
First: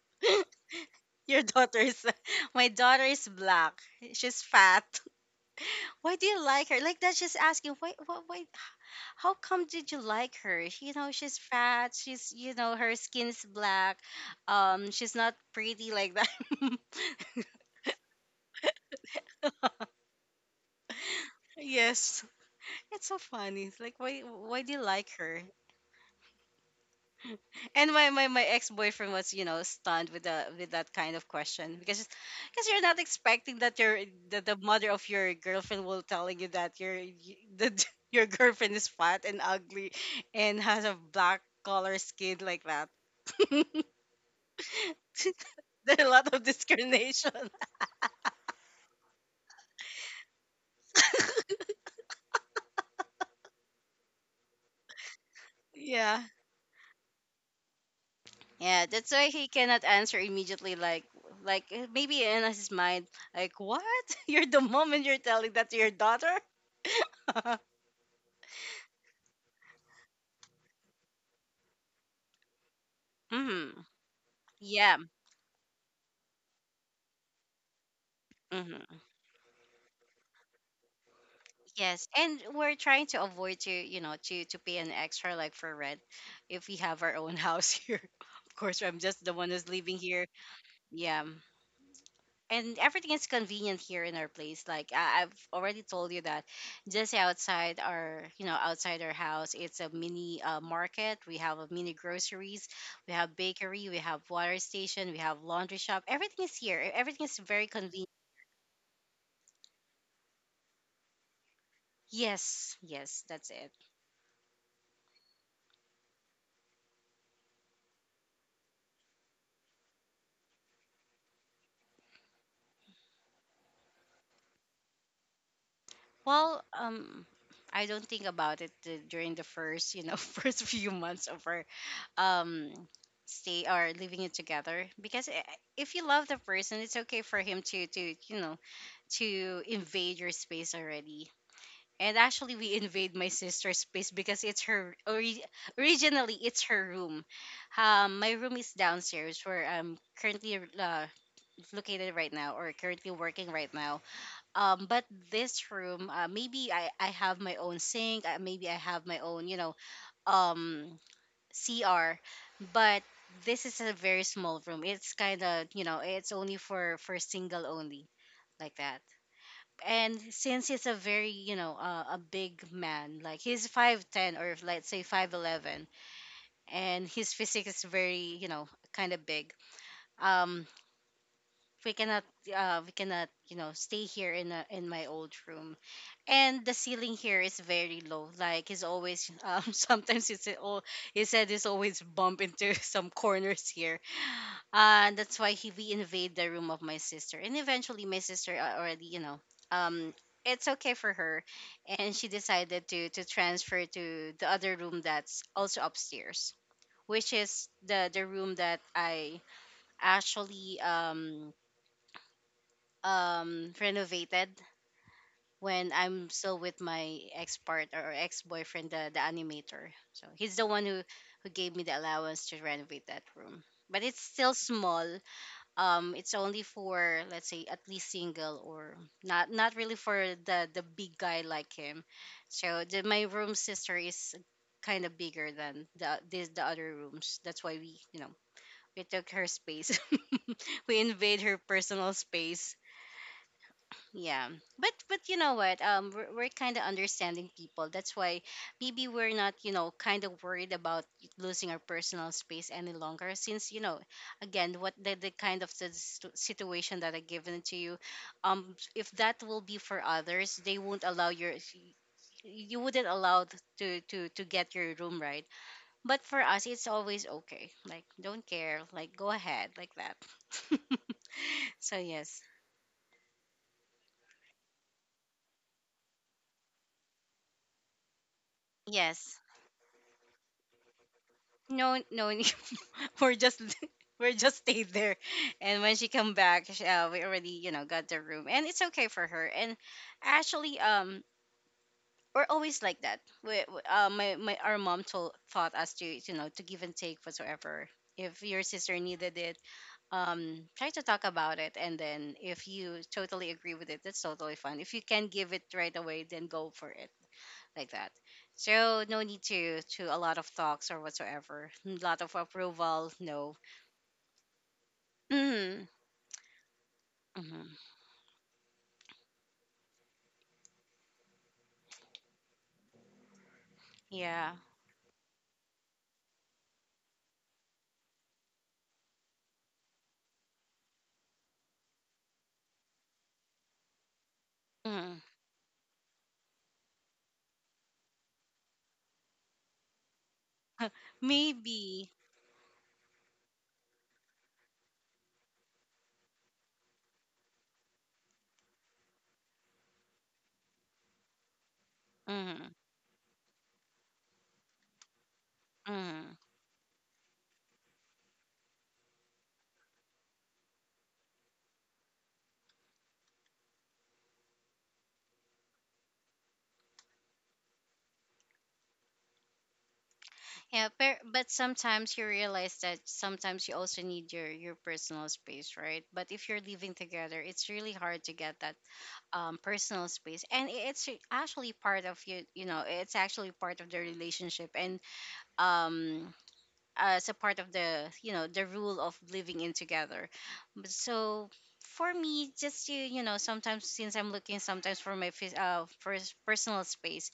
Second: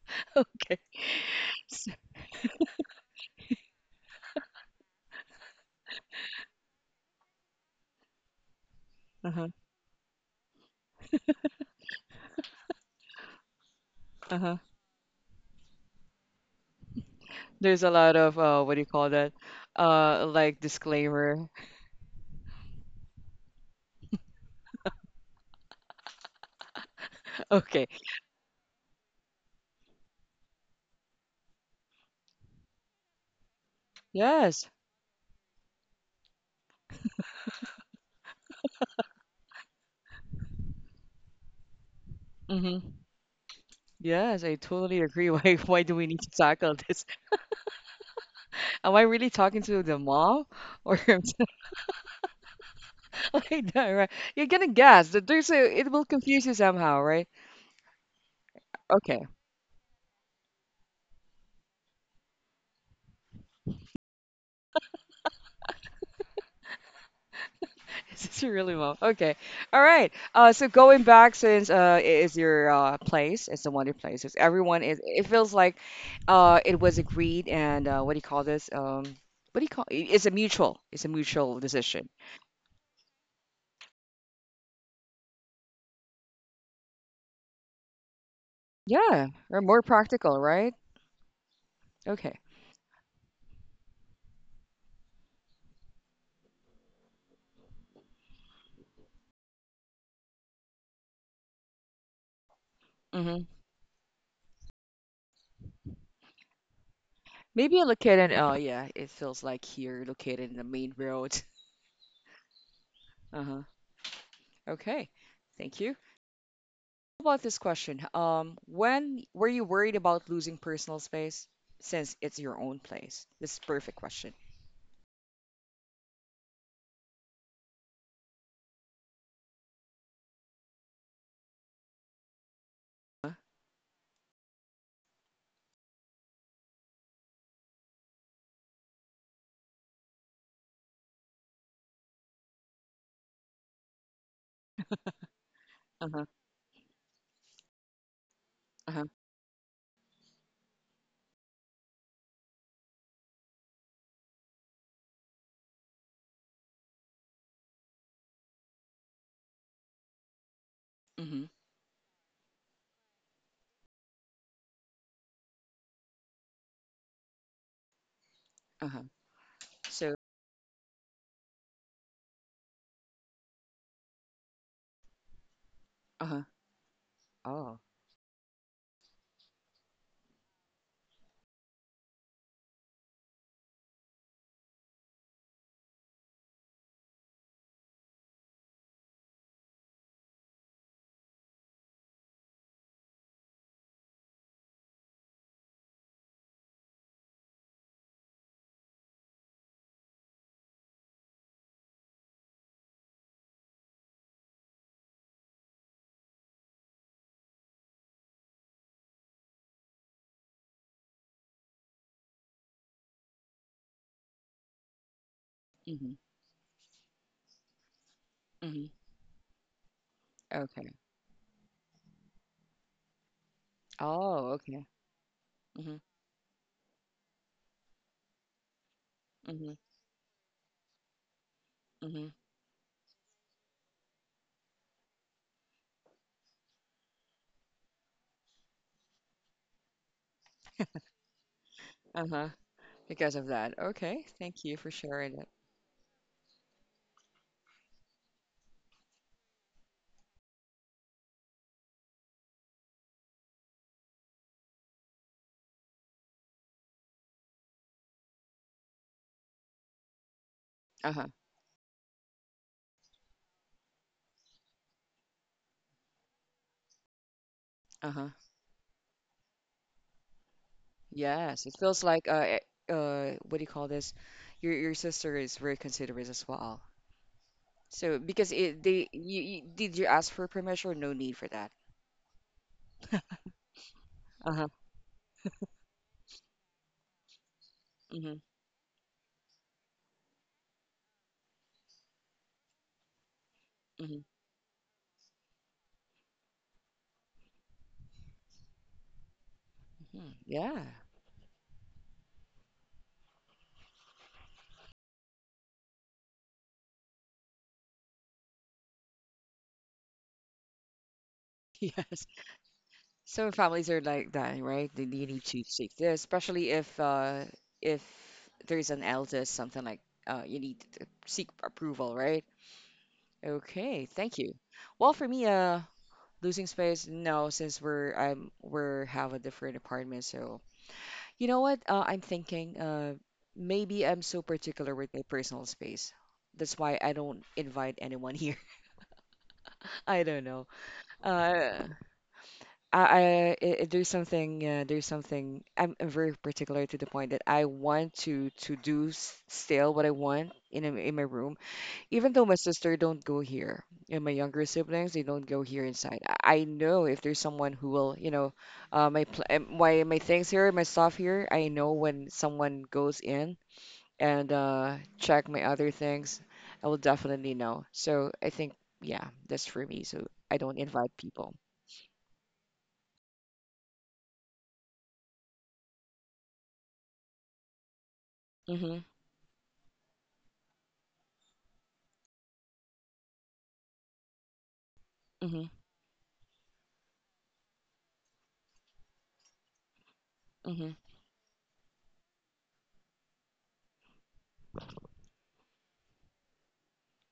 [SPEAKER 1] Okay.
[SPEAKER 2] Your
[SPEAKER 1] S-.
[SPEAKER 2] daughter's my daughter is black. She's fat. Why do you like her? Like that's just asking, why why why how
[SPEAKER 1] Uh-huh.
[SPEAKER 2] come did you like her? She- You know, she's fat. She's, you know, her skin's black.
[SPEAKER 1] Uh-huh.
[SPEAKER 2] Um, she's not pretty like that.
[SPEAKER 1] There's a lot of, uh, what do you call that? Uh, like disclaimer.
[SPEAKER 2] Yes. It's so funny. It's like, why why do you like her?
[SPEAKER 1] Okay.
[SPEAKER 2] And my, my, my ex boyfriend was, you know, stunned with the with that kind of question because because you're not expecting that your, that the
[SPEAKER 1] Yes.
[SPEAKER 2] mother of your girlfriend will telling you that your y- that your girlfriend is fat and ugly and has a black color skin like
[SPEAKER 1] Hmm.
[SPEAKER 2] that.
[SPEAKER 1] Yes, I totally agree. Why why do
[SPEAKER 2] There's
[SPEAKER 1] we
[SPEAKER 2] a
[SPEAKER 1] need to
[SPEAKER 2] lot of
[SPEAKER 1] tackle this?
[SPEAKER 2] discrimination.
[SPEAKER 1] Am I really talking to the mom or like that, right? You're gonna guess that there's a it will
[SPEAKER 2] Yeah.
[SPEAKER 1] confuse you somehow, right?
[SPEAKER 2] Yeah, that's
[SPEAKER 1] Okay.
[SPEAKER 2] why he cannot answer immediately, like like eh, maybe in his mind, like what? You're the mom and you're telling that to your daughter?
[SPEAKER 1] This is really well. Okay. All right. Uh, so going back, since uh, it is your uh, place, it's the
[SPEAKER 2] Hmm.
[SPEAKER 1] one your place. It's everyone
[SPEAKER 2] Yeah.
[SPEAKER 1] is. It feels like uh, it was agreed, and uh, what do you call this?
[SPEAKER 2] Hmm.
[SPEAKER 1] Um, what do you call? i- It's a mutual. It's a mutual
[SPEAKER 2] Yes,
[SPEAKER 1] decision.
[SPEAKER 2] and we're trying to avoid to you know to to pay an extra like for rent if we have our own house here. Of course, I'm just
[SPEAKER 1] Yeah,
[SPEAKER 2] the one
[SPEAKER 1] or
[SPEAKER 2] who's
[SPEAKER 1] more
[SPEAKER 2] living here.
[SPEAKER 1] practical, right?
[SPEAKER 2] Yeah,
[SPEAKER 1] Okay.
[SPEAKER 2] and everything is convenient here in our place. Like I, I've already told you that just outside our you know outside our house, it's a mini uh, market. We have a mini groceries. We have
[SPEAKER 1] Mm-hmm.
[SPEAKER 2] bakery. We have water station. We have laundry shop. Everything is here. Everything is very
[SPEAKER 1] Maybe
[SPEAKER 2] convenient.
[SPEAKER 1] located. Oh yeah, it feels like here located in the main road.
[SPEAKER 2] Yes, yes, that's
[SPEAKER 1] Uh-huh.
[SPEAKER 2] it.
[SPEAKER 1] Okay. Thank you. About this question? Um, when were you worried about losing personal space, since it's your own place? This is perfect question.
[SPEAKER 2] Well, um, I don't think about it uh, during the first, you know, first few months of our um
[SPEAKER 1] Uh-huh,
[SPEAKER 2] stay or living it together, because i- if you love the person, it's okay for him to to you know to invade your space already. And actually, we invade my sister's space because it's her ori-
[SPEAKER 1] uh-huh,
[SPEAKER 2] originally it's her room. Um, my room is
[SPEAKER 1] uh-huh,
[SPEAKER 2] downstairs where I'm currently uh, located right now or currently working right now. Um, but this room uh, maybe i I have my own sink, uh, maybe I have my own you know um
[SPEAKER 1] mm-hmm,
[SPEAKER 2] cr, but this is a very small room, it's kind of you know it's only for for single only, like that.
[SPEAKER 1] uh-huh. So,
[SPEAKER 2] And since he's a very you know uh, a big man, like he's five ten or let's say five eleven,
[SPEAKER 1] uh-huh,
[SPEAKER 2] and his physique
[SPEAKER 1] oh,
[SPEAKER 2] is very you know kind of big. Um, we cannot uh we cannot you know stay here in a, in my old room, and the ceiling here is very low, like he's always um sometimes it's all, he said he's always bump into some corners here. Uh, and that's why he we invade the room of my sister, and eventually my sister a- already you know um it's okay for her, and she decided to to transfer to the other room that's also upstairs, which is the the room that I actually um um renovated when
[SPEAKER 1] mm-hmm,
[SPEAKER 2] I'm still with my ex partner or ex
[SPEAKER 1] mm-hmm,
[SPEAKER 2] boyfriend, the, the animator. So he's the one
[SPEAKER 1] okay.
[SPEAKER 2] who, who gave me the allowance to renovate that room. But it's
[SPEAKER 1] Oh,
[SPEAKER 2] still
[SPEAKER 1] okay.
[SPEAKER 2] small.
[SPEAKER 1] Mm-hmm,
[SPEAKER 2] Um, it's only for let's say at least single, or not
[SPEAKER 1] mm-hmm,
[SPEAKER 2] not really for the the big guy like him.
[SPEAKER 1] mm-hmm,
[SPEAKER 2] So the, my room sister is kind of bigger than the this, the other rooms. That's why we you know we took her space. we invade her personal
[SPEAKER 1] uh-huh.
[SPEAKER 2] space.
[SPEAKER 1] Because of that. Okay,
[SPEAKER 2] Yeah,
[SPEAKER 1] thank you
[SPEAKER 2] but
[SPEAKER 1] for
[SPEAKER 2] but
[SPEAKER 1] sharing
[SPEAKER 2] you
[SPEAKER 1] it.
[SPEAKER 2] know what? Um, we're, we're kind of understanding people. That's why maybe we're not, you know, kind of worried about losing our personal space any longer. Since you know, again, what the, the kind of the situ- situation that I given to you, um, if that will be for others, they won't allow
[SPEAKER 1] Uh-huh,
[SPEAKER 2] your you wouldn't allow th- to to to get your room, right? But for us, it's always okay. Like
[SPEAKER 1] uh-huh.
[SPEAKER 2] don't care. Like go ahead like that.
[SPEAKER 1] Yes, it
[SPEAKER 2] so
[SPEAKER 1] feels like,
[SPEAKER 2] yes,
[SPEAKER 1] uh, eh, uh, what do you call this? Your, your sister is very considerate as well. So, because it, they,
[SPEAKER 2] yes.
[SPEAKER 1] you, you, did you ask for permission, or no need for that?
[SPEAKER 2] No, no, we're just we're just
[SPEAKER 1] Uh-huh.
[SPEAKER 2] stayed there, and when she come back, sh- uh, we already you know got the
[SPEAKER 1] Hmm.
[SPEAKER 2] room, and it's okay for her. And actually, um, we're always like that. We, we- uh,
[SPEAKER 1] Hmm.
[SPEAKER 2] my, my our mom told taught us to you know to give and take whatsoever. If your sister needed it,
[SPEAKER 1] Hmm.
[SPEAKER 2] um,
[SPEAKER 1] Yeah.
[SPEAKER 2] try to talk about it, and then if you totally agree with it, that's totally fine. If you can give it right away, then go for it like that. So no need to to a lot of talks or whatsoever. A lot
[SPEAKER 1] Yes.
[SPEAKER 2] of approval,
[SPEAKER 1] Some
[SPEAKER 2] no.
[SPEAKER 1] families are like that, right? They, they need to
[SPEAKER 2] Mm.
[SPEAKER 1] seek this, especially if uh
[SPEAKER 2] Hmm.
[SPEAKER 1] if there's an eldest, something like, uh you need to seek approval, right? Okay, thank
[SPEAKER 2] Yeah.
[SPEAKER 1] you. Well, for me, uh, losing space, no, since we're I'm we're have a different apartment, so, you know what? Uh, I'm thinking, uh, maybe I'm so particular with
[SPEAKER 2] Mm.
[SPEAKER 1] my personal space. That's why I don't invite anyone here. I don't know. Uh,
[SPEAKER 2] Maybe.
[SPEAKER 1] I, I i- there's something, uh, there's something I'm, I'm very particular to the point that I want to to do, s- still what I want in a- in my room, even though my
[SPEAKER 2] Mm.
[SPEAKER 1] sister don't go here, and my younger siblings, they don't go here inside. I,
[SPEAKER 2] Mm.
[SPEAKER 1] I know if there's someone who will, you know uh, my pl- uh, my my things here, my stuff here. I know when someone goes in and, uh, check my other things, I will definitely know. So I think, yeah, that's for me, so I don't
[SPEAKER 2] Yeah, but,
[SPEAKER 1] invite
[SPEAKER 2] but
[SPEAKER 1] people.
[SPEAKER 2] sometimes you realize that sometimes you also need your your personal space, right? But if you're living together, it's really hard to get that
[SPEAKER 1] Hmm.
[SPEAKER 2] um personal space, and i- it's actually part of you. You know, it's actually part of the relationship, and
[SPEAKER 1] Hmm.
[SPEAKER 2] um as a part of the you know the rule of living in together. But
[SPEAKER 1] Hmm.
[SPEAKER 2] so for me, just you you know, sometimes, since I'm looking sometimes for my phys- uh, pers- personal space,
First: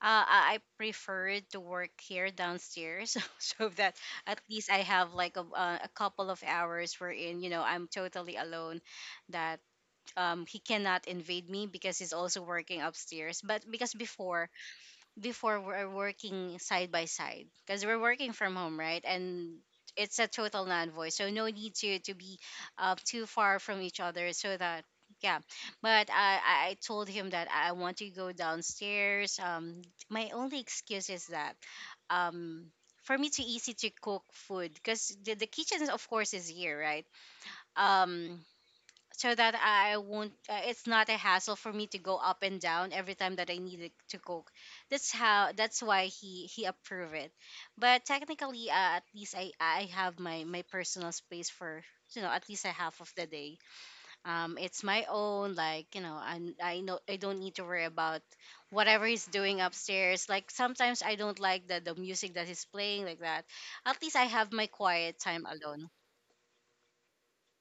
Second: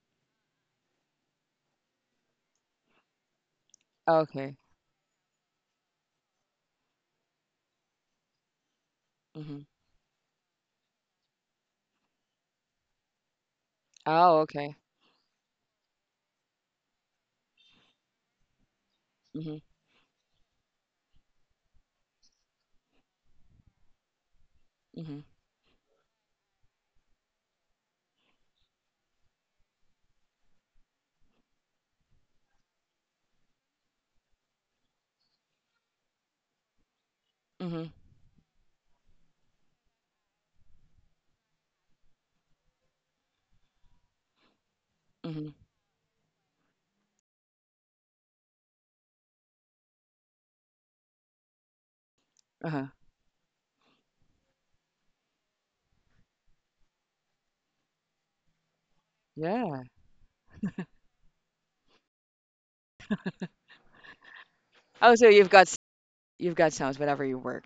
[SPEAKER 2] uh, i I prefer to work here downstairs, so that at
[SPEAKER 1] Okay.
[SPEAKER 2] least I have like a, uh, a couple of hours wherein you know I'm totally alone. That,
[SPEAKER 1] Mhm.
[SPEAKER 2] um, he cannot invade me because he's also working upstairs. But because
[SPEAKER 1] Oh,
[SPEAKER 2] before
[SPEAKER 1] okay.
[SPEAKER 2] before we're working side by side, because we're working from home, right? And
[SPEAKER 1] Mhm.
[SPEAKER 2] it's a total non-voice, so no need to to be uh, too far from each other, so that
[SPEAKER 1] Mhm.
[SPEAKER 2] yeah. But I I I told him that I want to go downstairs. Um, my only excuse is that um for me too easy to cook food, because the, the kitchen of course is here, right?
[SPEAKER 1] Mhm.
[SPEAKER 2] Um, so that I won't. Uh, it's not a hassle for me to go up and down every time that I needed to cook. That's
[SPEAKER 1] Mhm.
[SPEAKER 2] how. That's why he he approved it. But technically, uh, at least I I have my my personal space for you know at least a
[SPEAKER 1] Uh-huh.
[SPEAKER 2] half of the day. Um, it's my own. Like you know, I I know I don't need to worry about whatever he's doing
[SPEAKER 1] Yeah.
[SPEAKER 2] upstairs. Like sometimes I don't like the the music that he's playing like that. At least I have my
[SPEAKER 1] Oh,
[SPEAKER 2] quiet
[SPEAKER 1] so you've
[SPEAKER 2] time
[SPEAKER 1] got s-,
[SPEAKER 2] alone.
[SPEAKER 1] you've got sounds whenever you work.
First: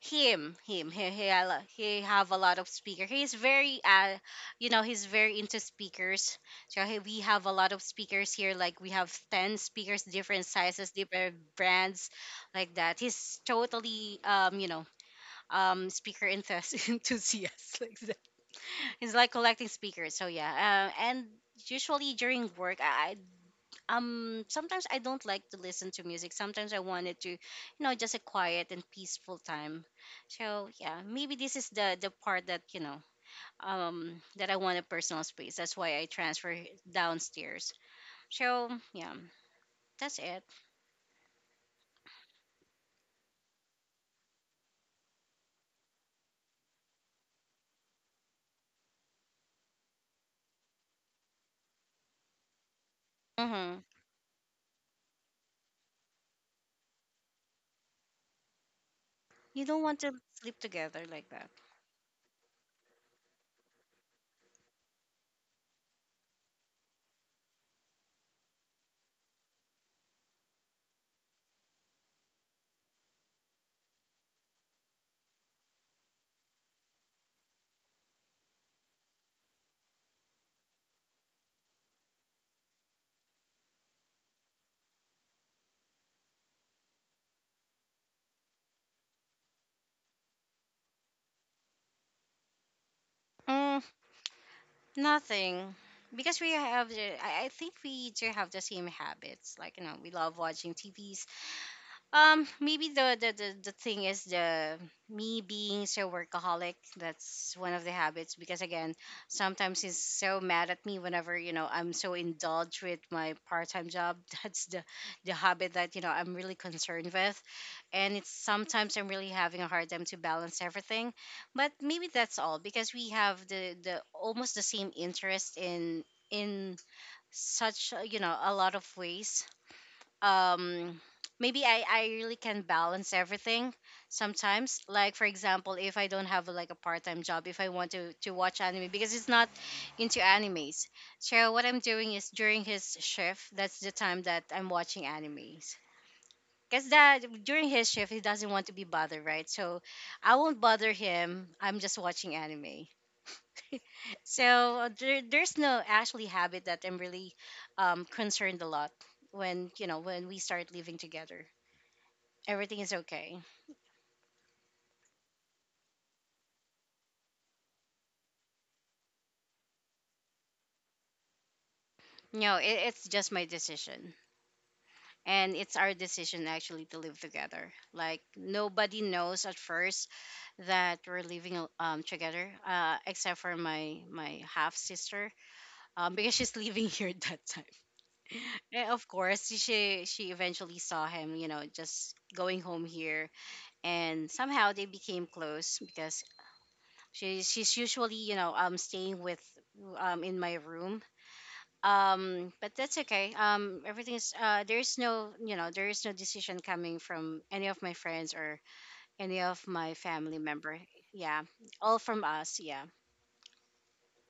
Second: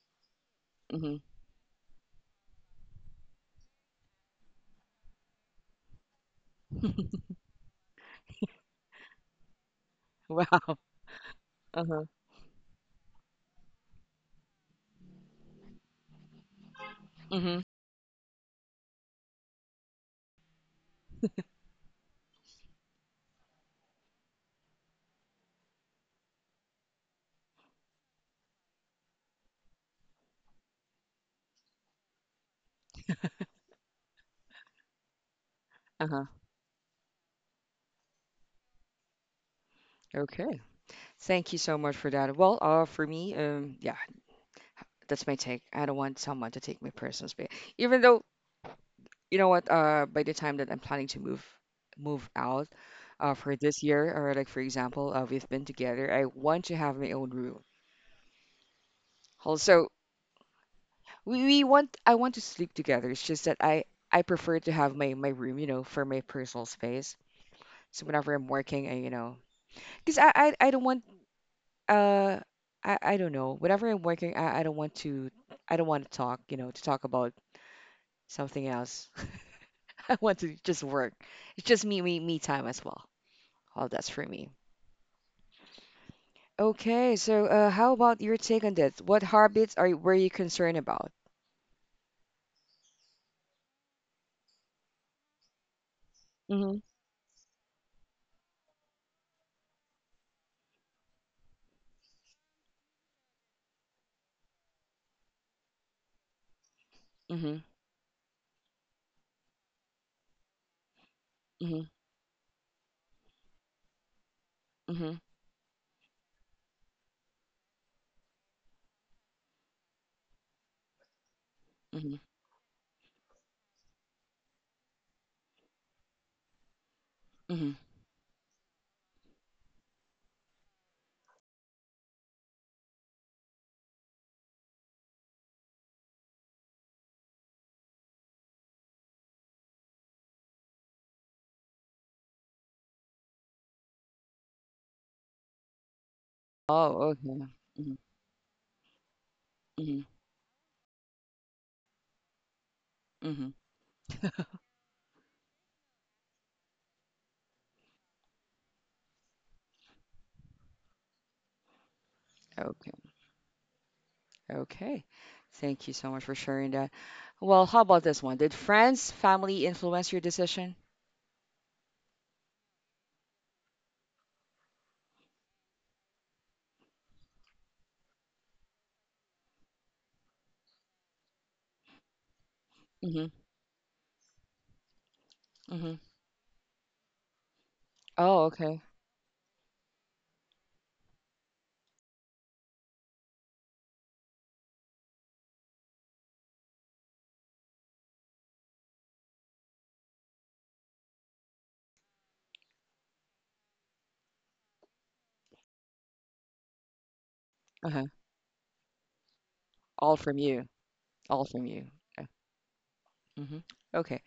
[SPEAKER 2] him him he
[SPEAKER 1] Mhm.
[SPEAKER 2] he, a lo- he have a lot of speaker. He's very uh you know he's very into speakers, so he, we have a lot of speakers here. Like we have ten speakers,
[SPEAKER 1] Wow.
[SPEAKER 2] different sizes, different
[SPEAKER 1] Uh-huh.
[SPEAKER 2] brands, like that. He's totally um you know um speaker enthusi-
[SPEAKER 1] Mhm.
[SPEAKER 2] enthusiast like that. He's like collecting speakers. So yeah, uh, and usually during work, I, I um sometimes I don't like to listen to music. Sometimes I wanted to, you know, just a quiet and peaceful time. So yeah, maybe this is the the part that you know um that I want a personal space. That's why I
[SPEAKER 1] Uh-huh.
[SPEAKER 2] transfer downstairs. So yeah, that's it.
[SPEAKER 1] Okay. Thank you so much for that. Well, uh, for me, um, yeah, that's my take. I don't want someone to take my personal space. Even though, you know what, uh, by the time that I'm planning to move move out, uh, for
[SPEAKER 2] Mm-hmm.
[SPEAKER 1] this year, or like for example, uh, we've been together. I want to have my own room.
[SPEAKER 2] You don't
[SPEAKER 1] Also,
[SPEAKER 2] want to sleep together like
[SPEAKER 1] we,
[SPEAKER 2] that.
[SPEAKER 1] we want I want to sleep together. It's just that I I prefer to have my my room, you know, for my personal space. So whenever I'm working, I, you know, because I, I I don't want, uh I I don't know. Whenever I'm working, I I don't want to, I don't want to talk, you know, to talk about something else. I want to just work. It's just me me me time as well. All that's for me. Okay, so uh, how about your take on this? What habits are you-, were you concerned about?
[SPEAKER 2] Mm, nothing. Because we
[SPEAKER 1] Mm-hmm.
[SPEAKER 2] have, the- I I think we do have the same habits. Like, you know, we love watching T V. Um, maybe the, the the the thing is the me being so workaholic. That's
[SPEAKER 1] Mm-hmm.
[SPEAKER 2] one of the habits, because again, sometimes he's so mad at me whenever you know
[SPEAKER 1] Mm-hmm.
[SPEAKER 2] I'm so indulged with my part-time job. That's the
[SPEAKER 1] Mm-hmm.
[SPEAKER 2] the habit that you know I'm really concerned with, and it's sometimes I'm really having a hard time to balance everything. But
[SPEAKER 1] Mm-hmm.
[SPEAKER 2] maybe that's all because we have the the almost the same interest in in
[SPEAKER 1] Mm-hmm.
[SPEAKER 2] such uh, you know, a lot of ways. Um, maybe I I really can balance everything sometimes. Like for example, if I don't have like a part-time job, if I want to to watch anime, because it's not into animes, so what I'm doing is during his shift, that's the time that I'm watching animes. Because
[SPEAKER 1] Oh,
[SPEAKER 2] that during his
[SPEAKER 1] okay.
[SPEAKER 2] shift he doesn't want to be bothered, right? So
[SPEAKER 1] Mhm,
[SPEAKER 2] I won't bother him, I'm just watching anime.
[SPEAKER 1] mhm.
[SPEAKER 2] so there, there's no actually habit that I'm really um, concerned a lot when you know when we start living together. Everything is
[SPEAKER 1] Okay.
[SPEAKER 2] okay.
[SPEAKER 1] Okay. Thank you so much for sharing that. Well, how about this one? Did friends, family influence your decision?
[SPEAKER 2] No, it, it's just my decision, and it's our decision actually to live together. Like nobody knows at first that we're living al- um, together, uh,
[SPEAKER 1] Mm-hmm.
[SPEAKER 2] except for my my half sister,
[SPEAKER 1] Mm-hmm.
[SPEAKER 2] um, because she's living here at that time.
[SPEAKER 1] Oh, okay.
[SPEAKER 2] And of course, she she eventually saw him, you know, just going home here, and somehow they became close because she she's usually you know um staying with um in my room. Um, but that's okay. Um, everything is uh there's no you know there is no decision coming from any of my
[SPEAKER 1] Uh-huh.
[SPEAKER 2] friends or any of my
[SPEAKER 1] All
[SPEAKER 2] family
[SPEAKER 1] from you.
[SPEAKER 2] member. Yeah,
[SPEAKER 1] All from you.
[SPEAKER 2] all from us, yeah.
[SPEAKER 1] Mm-hmm. Okay.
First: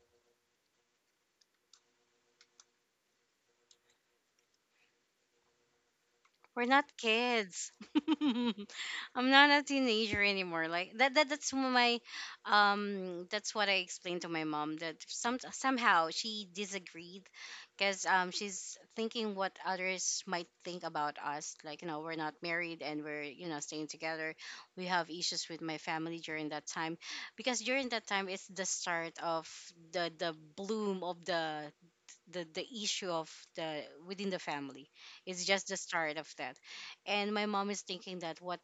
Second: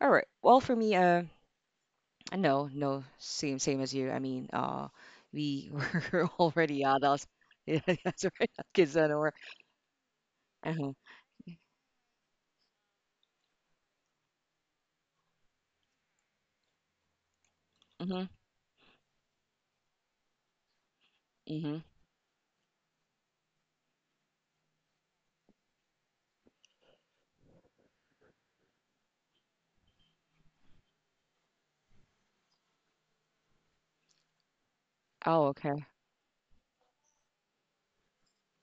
[SPEAKER 1] All right. Well, for me, uh, no, no, same, same as you. I mean, uh, we were
[SPEAKER 2] We're
[SPEAKER 1] already
[SPEAKER 2] not
[SPEAKER 1] adults.
[SPEAKER 2] kids.
[SPEAKER 1] Yeah, that's right. Kids
[SPEAKER 2] I'm
[SPEAKER 1] anymore.
[SPEAKER 2] not a teenager anymore.
[SPEAKER 1] Uh-huh.
[SPEAKER 2] Like that, that that's my um that's what I explained to my mom, that some somehow she disagreed because
[SPEAKER 1] Mm-hmm.
[SPEAKER 2] um she's thinking what others might think about us.
[SPEAKER 1] Mm-hmm.
[SPEAKER 2] Like, you know, we're not married, and we're, you know, staying together. We have issues with my family during that time. Because during that time it's the start of the the bloom of the the the issue of the within the family. It's
[SPEAKER 1] Oh,
[SPEAKER 2] just the
[SPEAKER 1] okay.
[SPEAKER 2] start of that. And my mom is thinking that what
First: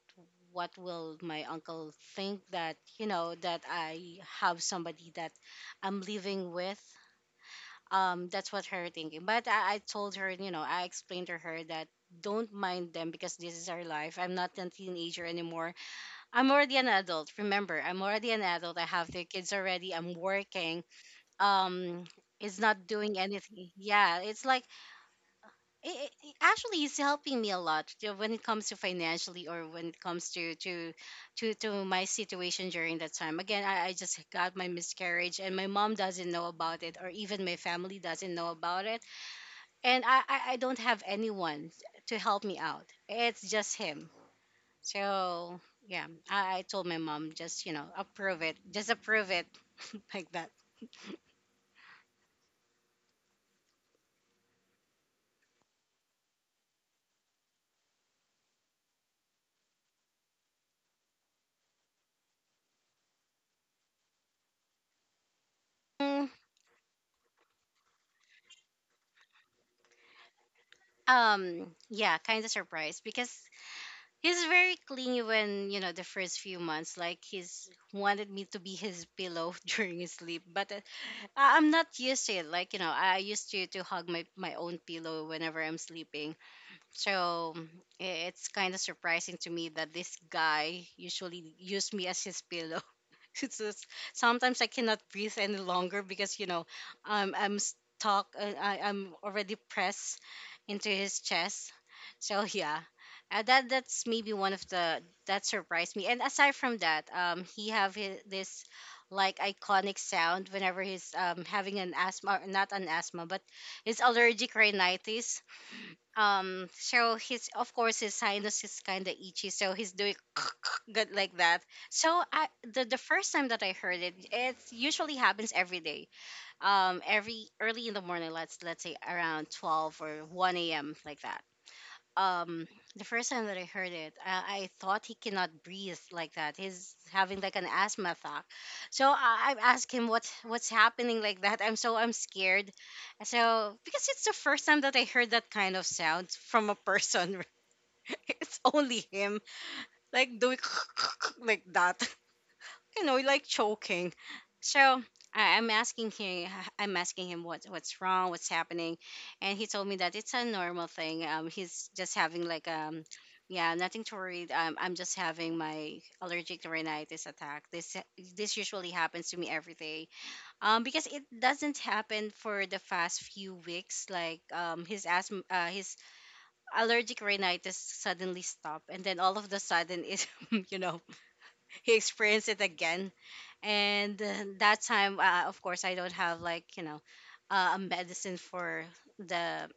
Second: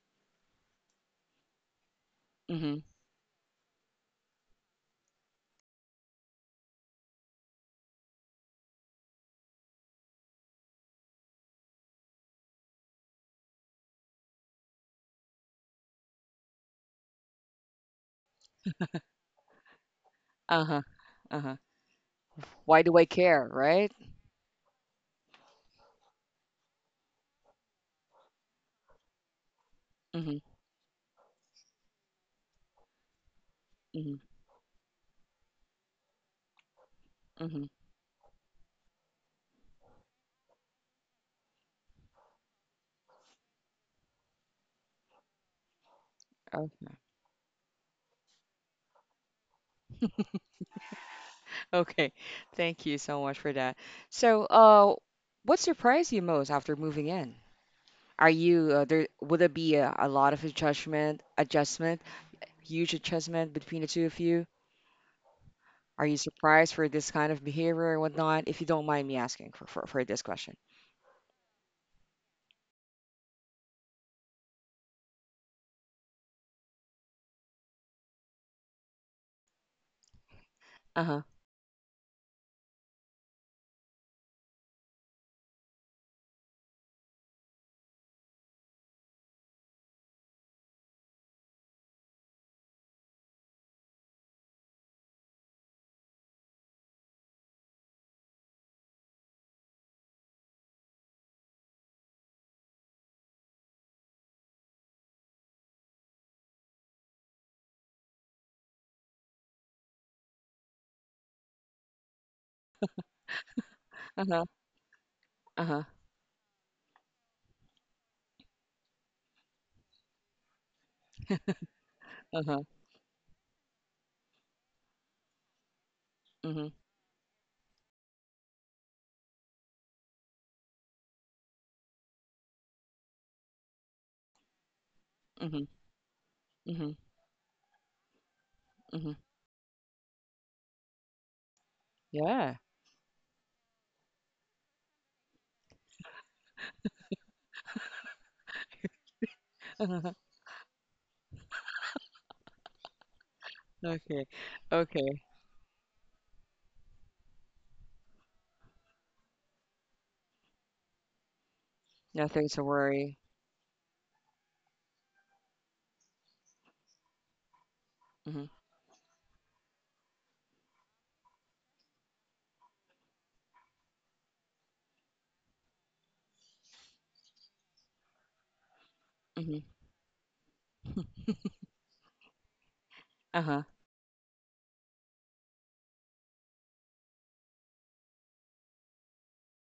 [SPEAKER 2] what will my uncle think, that
[SPEAKER 1] Mm-hmm.
[SPEAKER 2] you know that I have somebody that I'm living with, um, that's what her thinking. But i, I told her, you know, I explained to her, that don't mind them, because this is our life. I'm not a teenager anymore, I'm already an adult. Remember, I'm already an adult, I have three kids already, I'm
[SPEAKER 1] Uh-huh.
[SPEAKER 2] working,
[SPEAKER 1] Uh-huh.
[SPEAKER 2] um, it's
[SPEAKER 1] Why
[SPEAKER 2] not
[SPEAKER 1] do I
[SPEAKER 2] doing
[SPEAKER 1] care,
[SPEAKER 2] anything.
[SPEAKER 1] right?
[SPEAKER 2] Yeah, it's like it, it actually is helping me a lot to- when it comes to financially, or when it comes to to to, to my situation. During that time, again, I, I just
[SPEAKER 1] Mm-hmm.
[SPEAKER 2] got my miscarriage and my mom doesn't know about it, or even my
[SPEAKER 1] hmm
[SPEAKER 2] family doesn't know about it. And i i, I don't have anyone to help me out, it's just him. So yeah, I, I told my
[SPEAKER 1] Okay.
[SPEAKER 2] mom, just you know, approve it, just approve it. like that.
[SPEAKER 1] Okay. Thank you so much for that. So, uh, what surprised you most after moving in? Are you uh, there? Would it be a, a lot of adjustment, adjustment, huge adjustment between the two of you? Are you
[SPEAKER 2] Mm,
[SPEAKER 1] surprised for this kind of behavior and whatnot? If you don't mind me asking for for, for this question.
[SPEAKER 2] um, yeah, kind of surprised, because he's very clingy when, you know, the first few months, like he's wanted me to be his pillow during his sleep. But uh,
[SPEAKER 1] Uh-huh.
[SPEAKER 2] I- I'm not used to it. Like, you know, I used to, to hug my, my own pillow whenever I'm sleeping. So i- it's kind of surprising to me that this guy usually used me as his pillow. It's just, sometimes I cannot breathe any longer because you know um, I'm stuck. Uh, I, I'm already pressed into his chest. So yeah, uh, that that's maybe one of the that surprised me. And aside from that, um, he have his, this like iconic sound whenever he's um having an asthma, or not an asthma, but his
[SPEAKER 1] Uh-huh.
[SPEAKER 2] allergic rhinitis.
[SPEAKER 1] Uh-huh.
[SPEAKER 2] Um, so his of course his sinus is kind of itchy, so he's doing good like that. So I
[SPEAKER 1] Uh-huh.
[SPEAKER 2] the, the first time that I heard it, it usually happens every day.
[SPEAKER 1] Mm-hmm.
[SPEAKER 2] Um, every early in the morning, let's let's say around twelve or one a.m like that. Um, the first time that I heard it, I, I thought he cannot
[SPEAKER 1] Mm-hmm.
[SPEAKER 2] breathe like that.
[SPEAKER 1] Mm-hmm.
[SPEAKER 2] He's having like an asthma attack. So
[SPEAKER 1] Mm-hmm.
[SPEAKER 2] I, I asked him what what's happening like that. I'm so I'm
[SPEAKER 1] Yeah.
[SPEAKER 2] scared. So because it's the first time that I heard that kind of sound from a person. It's only him. Like doing like that, you know, like choking.
[SPEAKER 1] Okay.
[SPEAKER 2] So
[SPEAKER 1] Okay.
[SPEAKER 2] I, I'm asking him, I'm asking him what what's wrong, what's happening, and he told me that it's a normal thing. Um, he's just having
[SPEAKER 1] Nothing to
[SPEAKER 2] like um,
[SPEAKER 1] worry.
[SPEAKER 2] yeah, nothing to worry. Um, I'm just having my allergic rhinitis attack. This
[SPEAKER 1] Mm-hmm.
[SPEAKER 2] this usually happens to me every day. Um, because it doesn't happen for the past few weeks. Like um, his asthma, uh, his allergic rhinitis suddenly stopped, and then all of the
[SPEAKER 1] Mm-hmm.
[SPEAKER 2] sudden it, you know, he experienced it again.
[SPEAKER 1] Uh-huh.
[SPEAKER 2] And uh, that time, uh, of course, I don't have like you know uh, a medicine for the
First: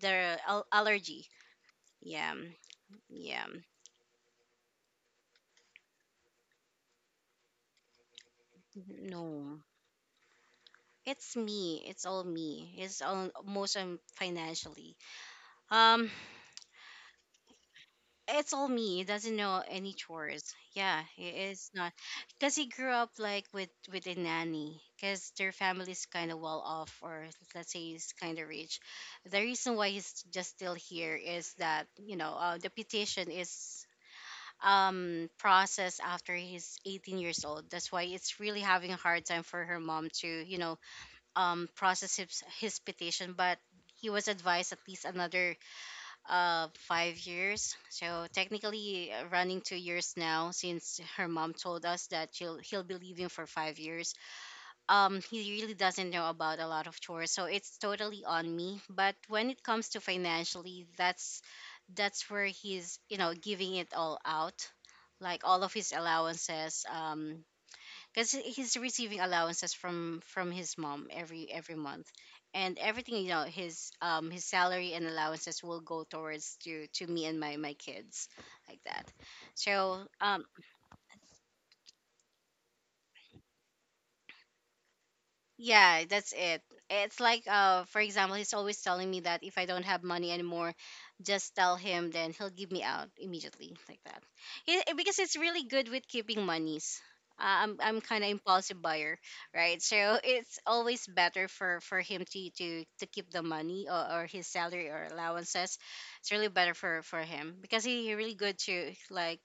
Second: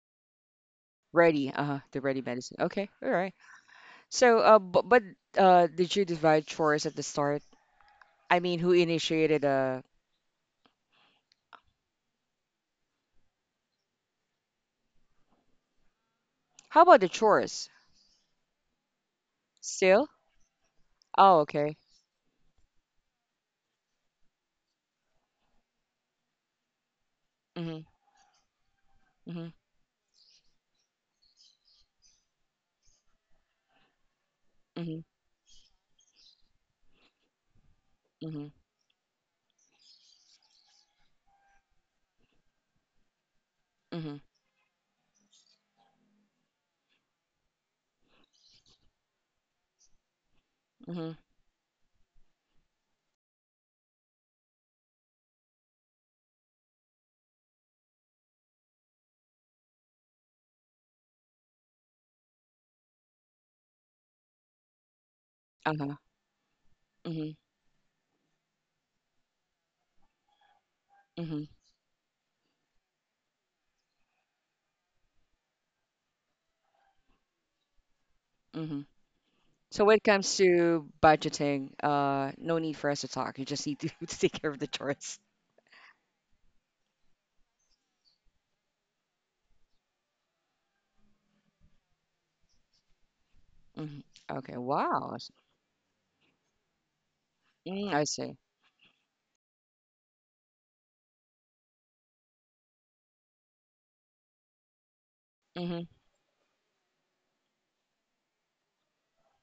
[SPEAKER 2] the al- allergy.
[SPEAKER 1] Ready, uh, the ready
[SPEAKER 2] Yeah,
[SPEAKER 1] medicine. Okay, all right.
[SPEAKER 2] yeah.
[SPEAKER 1] So, uh, but, but uh, did you divide chores at the start? I mean, who initiated
[SPEAKER 2] No,
[SPEAKER 1] uh
[SPEAKER 2] it's me. It's all me. It's all most um, financially. Um,
[SPEAKER 1] how about the chores?
[SPEAKER 2] it's all me. He doesn't know any
[SPEAKER 1] Still?
[SPEAKER 2] chores. Yeah, he
[SPEAKER 1] Oh,
[SPEAKER 2] is
[SPEAKER 1] okay.
[SPEAKER 2] not because he grew up like with with a nanny because their family's kind of well off or let's say
[SPEAKER 1] Mm-hmm,
[SPEAKER 2] he's kind of rich. The
[SPEAKER 1] mm-hmm,
[SPEAKER 2] reason why he's just still here is that you know uh, the petition is
[SPEAKER 1] mm-hmm,
[SPEAKER 2] um processed after he's eighteen years old. That's why it's
[SPEAKER 1] mm-hmm,
[SPEAKER 2] really having a hard time for her mom to, you know, um process his, his petition, but he
[SPEAKER 1] mm-hmm,
[SPEAKER 2] was advised at least another uh five years, so technically, uh, running two years now since
[SPEAKER 1] mm-hmm,
[SPEAKER 2] her mom told us that she'll he'll be leaving for five years. Um he really doesn't know about a lot of chores, so it's totally on me. But when it comes to financially, that's that's where he's, you know, giving it all out, like all of his
[SPEAKER 1] uh-huh,
[SPEAKER 2] allowances.
[SPEAKER 1] mm-hmm,
[SPEAKER 2] Um because he's receiving allowances from from his mom
[SPEAKER 1] mm-hmm,
[SPEAKER 2] every every month, and everything, you know, his um his salary and allowances will go towards to to me and my my kids, like
[SPEAKER 1] mm-hmm.
[SPEAKER 2] that.
[SPEAKER 1] So when
[SPEAKER 2] So
[SPEAKER 1] it comes
[SPEAKER 2] um
[SPEAKER 1] to budgeting, uh, no need for us to talk. You just need to, to take care of the chores.
[SPEAKER 2] yeah, that's it. It's like, uh, for example, he's always telling me that if I don't have money anymore, just tell him, then he'll give me out immediately, like
[SPEAKER 1] Mm-hmm.
[SPEAKER 2] that.
[SPEAKER 1] Okay,
[SPEAKER 2] He, eh, because
[SPEAKER 1] wow.
[SPEAKER 2] it's really good with keeping monies. Uh, I'm
[SPEAKER 1] Mm,
[SPEAKER 2] I'm
[SPEAKER 1] I
[SPEAKER 2] kind of
[SPEAKER 1] see.
[SPEAKER 2] impulsive buyer, right? So it's always better for for him to to to keep the money, or, or his salary or allowances.
[SPEAKER 1] Mm-hmm,
[SPEAKER 2] It's really better for for him because he, he really good to, like,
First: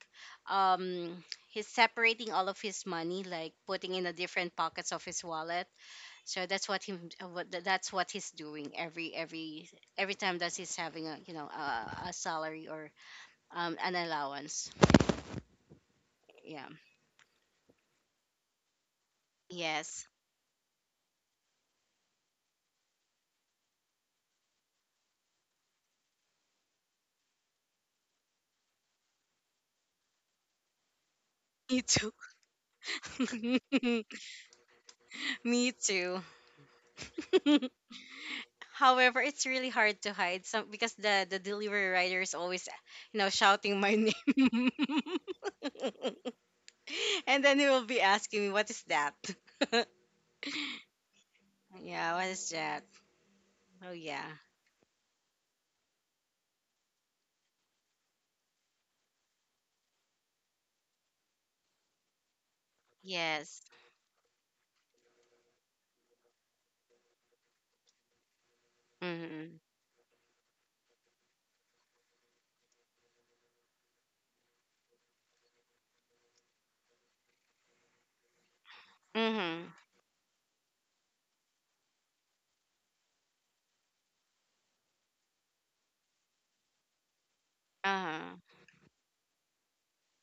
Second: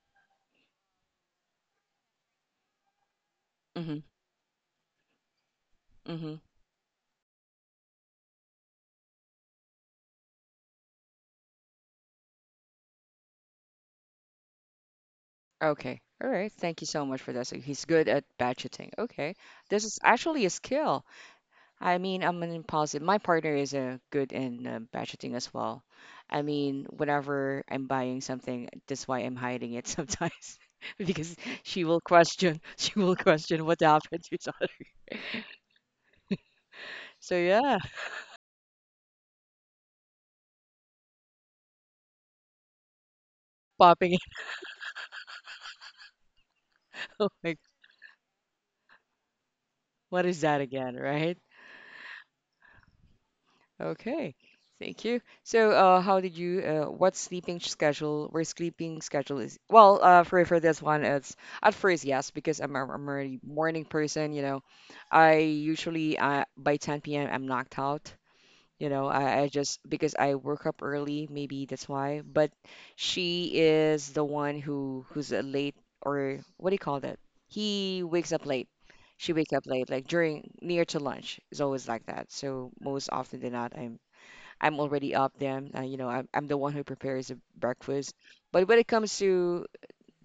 [SPEAKER 2] um, he's separating all of his money, like putting
[SPEAKER 1] mm-hmm,
[SPEAKER 2] in the different pockets of his wallet.
[SPEAKER 1] mm-hmm,
[SPEAKER 2] So that's what him, uh, what tha- that's what he's doing every every every time that he's having a, you know, a, a salary or um an allowance.
[SPEAKER 1] okay. All right.
[SPEAKER 2] Yeah.
[SPEAKER 1] Thank you so much for that. So he's good at budgeting. Okay. This is
[SPEAKER 2] Yes.
[SPEAKER 1] actually a skill. I mean, I'm an impulsive. My partner is uh, good in uh, budgeting as well. I mean, whenever I'm buying something, that's why I'm hiding it sometimes because
[SPEAKER 2] Me
[SPEAKER 1] she will
[SPEAKER 2] too.
[SPEAKER 1] question, she will question what happened to each
[SPEAKER 2] Me too.
[SPEAKER 1] So yeah,
[SPEAKER 2] However, it's really hard to hide some because the the delivery rider is always, you know, shouting my
[SPEAKER 1] popping it.
[SPEAKER 2] name.
[SPEAKER 1] Oh
[SPEAKER 2] And then he will be asking me, what is that?
[SPEAKER 1] what is that again, right?
[SPEAKER 2] Yeah, what is that? Oh yeah.
[SPEAKER 1] Okay, thank you. So, uh, how did you? Uh, what sleeping schedule? Where sleeping schedule is? Well, uh, for for this one, it's at first yes because I'm a, I'm a really
[SPEAKER 2] Yes.
[SPEAKER 1] morning person. You know, I usually uh, by ten p m. I'm knocked out. You know, I, I
[SPEAKER 2] Mhm.
[SPEAKER 1] just because I woke up early, maybe that's why. But she is the one who who's a late or what do you call that? He wakes up late. She wakes up
[SPEAKER 2] Mhm.
[SPEAKER 1] late, like during near to lunch. It's always like that. So most often than not, I'm I'm already up them. Uh, you know, I'm, I'm the one who prepares the breakfast.
[SPEAKER 2] Uh-huh.
[SPEAKER 1] But when it comes to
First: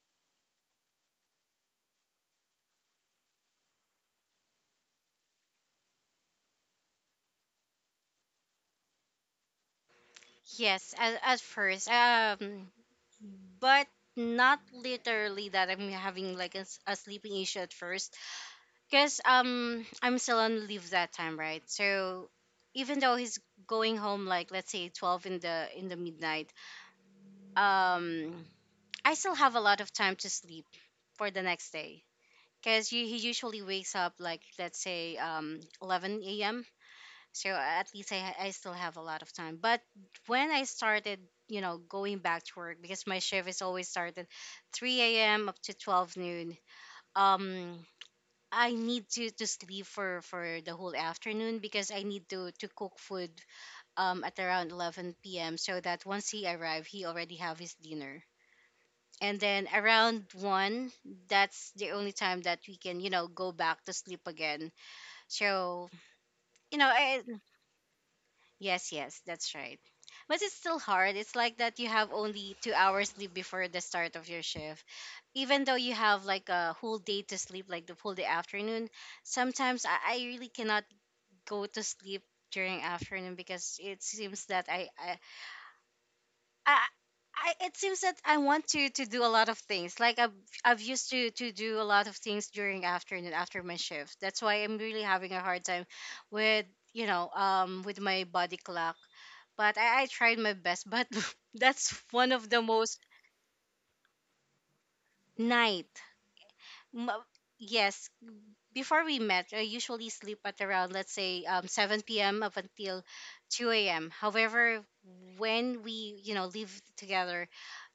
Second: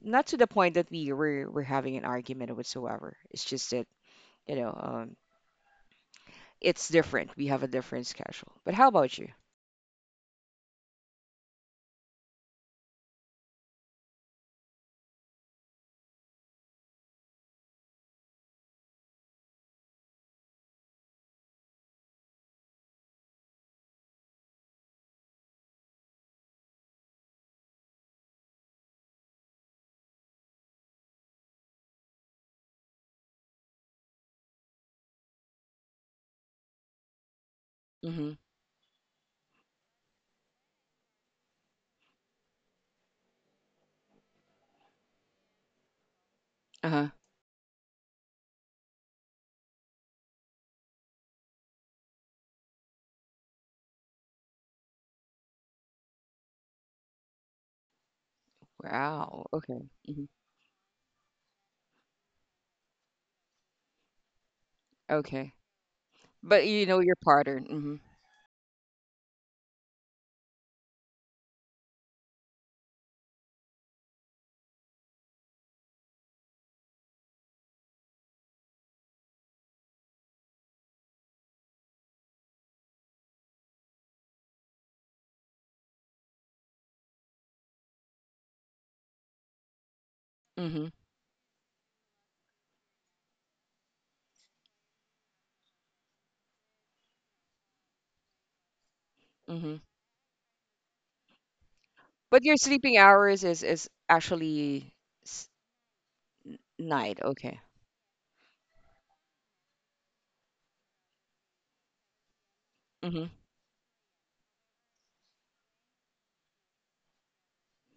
[SPEAKER 1] not to the point that we we're, we're having an argument or whatsoever. It's just that you know, um, it's different. We have a different schedule. But how about you?
[SPEAKER 2] Yes, at, at first. Um, but not literally that I'm having like a, s- a sleeping issue at first, because um I'm still on leave that time, right? So even though he's going home, like, let's say, twelve in the in the midnight, um I still have a lot of time to sleep for the next day, because he usually wakes up, like, let's say, um eleven a.m. So at least
[SPEAKER 1] Mm-hmm.
[SPEAKER 2] I, I still have a lot of time. But when I started, you know, going back to work, because my shift is always started three a.m. up to twelve noon,
[SPEAKER 1] Uh-huh.
[SPEAKER 2] um I need to to sleep for for the whole afternoon, because I need to to cook food um at around eleven p.m. so that once he arrive, he already have his dinner. And
[SPEAKER 1] Wow.
[SPEAKER 2] then
[SPEAKER 1] Okay. hmm
[SPEAKER 2] around one, that's the only time that we can, you know, go back to sleep again.
[SPEAKER 1] Okay.
[SPEAKER 2] So
[SPEAKER 1] But
[SPEAKER 2] you
[SPEAKER 1] you
[SPEAKER 2] know
[SPEAKER 1] know your
[SPEAKER 2] I,
[SPEAKER 1] pattern. Mm-hmm.
[SPEAKER 2] yes, yes, that's right. But it's still hard. It's like that you have only two hours sleep before the start of your shift. Even though you have like a whole day to sleep, like the whole day afternoon, sometimes I, I really cannot go to sleep during afternoon, because it seems that I, I I, I it seems that I want to to do a lot of things. Like I've I've
[SPEAKER 1] Mm-hmm.
[SPEAKER 2] used to to do a lot of things during afternoon after my shift. That's why I'm really having a hard time with, you know, um with my body clock.
[SPEAKER 1] Mm-hmm.
[SPEAKER 2] But I, I tried my best. But that's one
[SPEAKER 1] But
[SPEAKER 2] of
[SPEAKER 1] your
[SPEAKER 2] the
[SPEAKER 1] sleeping
[SPEAKER 2] most
[SPEAKER 1] hours is is actually s-
[SPEAKER 2] night. M-
[SPEAKER 1] night. Okay.
[SPEAKER 2] Yes, before we met, I usually sleep at around, let's say, um, seven p m up until
[SPEAKER 1] Mm-hmm.
[SPEAKER 2] two a m. However, when we, you know, live together,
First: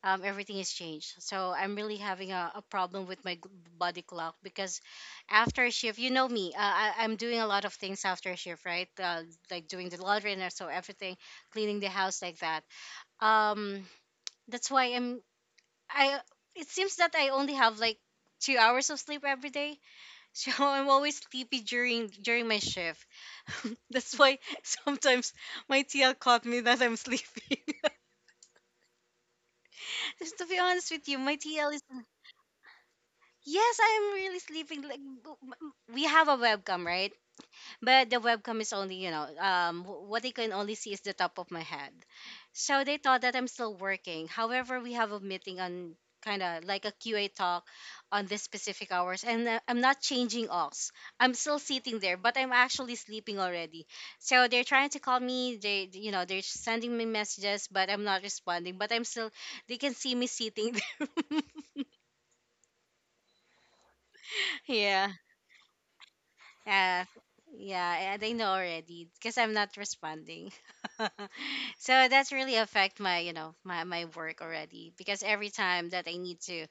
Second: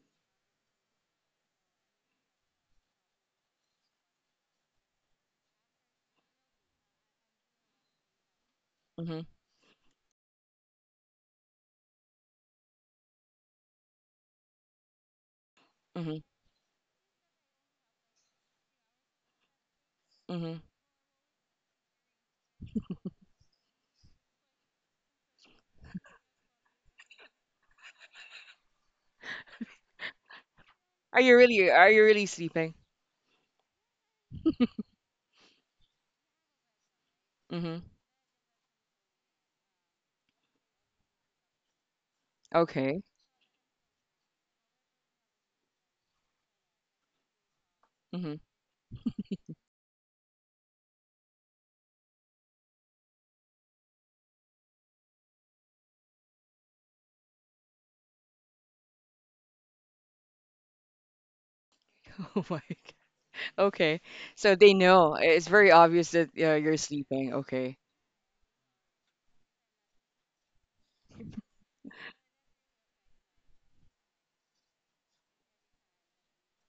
[SPEAKER 2] um, everything is changed. So I'm really having a, a problem with my g- body clock because after shift, you know me, uh, I, I'm doing a lot of things after shift, right?
[SPEAKER 1] Mm-hmm.
[SPEAKER 2] Uh, like doing the laundry and so everything, cleaning the house like that. Um, that's why I'm,
[SPEAKER 1] Mm-hmm.
[SPEAKER 2] I, it seems that I only have like two hours of sleep every day. So
[SPEAKER 1] Mm-hmm.
[SPEAKER 2] I'm always sleepy during during my shift. That's why sometimes my T L caught me that I'm sleeping. Just to be honest with you,
[SPEAKER 1] Are you
[SPEAKER 2] my T L
[SPEAKER 1] really
[SPEAKER 2] is
[SPEAKER 1] are you really sleeping?
[SPEAKER 2] yes, I am really sleeping. Like b- b- we have a webcam, right?
[SPEAKER 1] Mm-hmm.
[SPEAKER 2] But the webcam is only, you know, um wh- what they can only see is the top of my head, so they
[SPEAKER 1] Okay.
[SPEAKER 2] thought that I'm still working. However, we have a meeting on kind of like a QA talk on this specific hours. And uh, I'm not changing ox, I'm still sitting there, but I'm actually sleeping already. So they're trying to call me, they, you know, they're sending me messages, but I'm not responding. But I'm still, they can see me sitting there.
[SPEAKER 1] Oh my God. Okay. So they
[SPEAKER 2] Yeah.
[SPEAKER 1] know. It's very obvious that uh, you're
[SPEAKER 2] Yeah,
[SPEAKER 1] sleeping. Okay.
[SPEAKER 2] yeah, and I know already because I'm not responding. So that's really affect my, you know, my, my work already, because every time that I need to,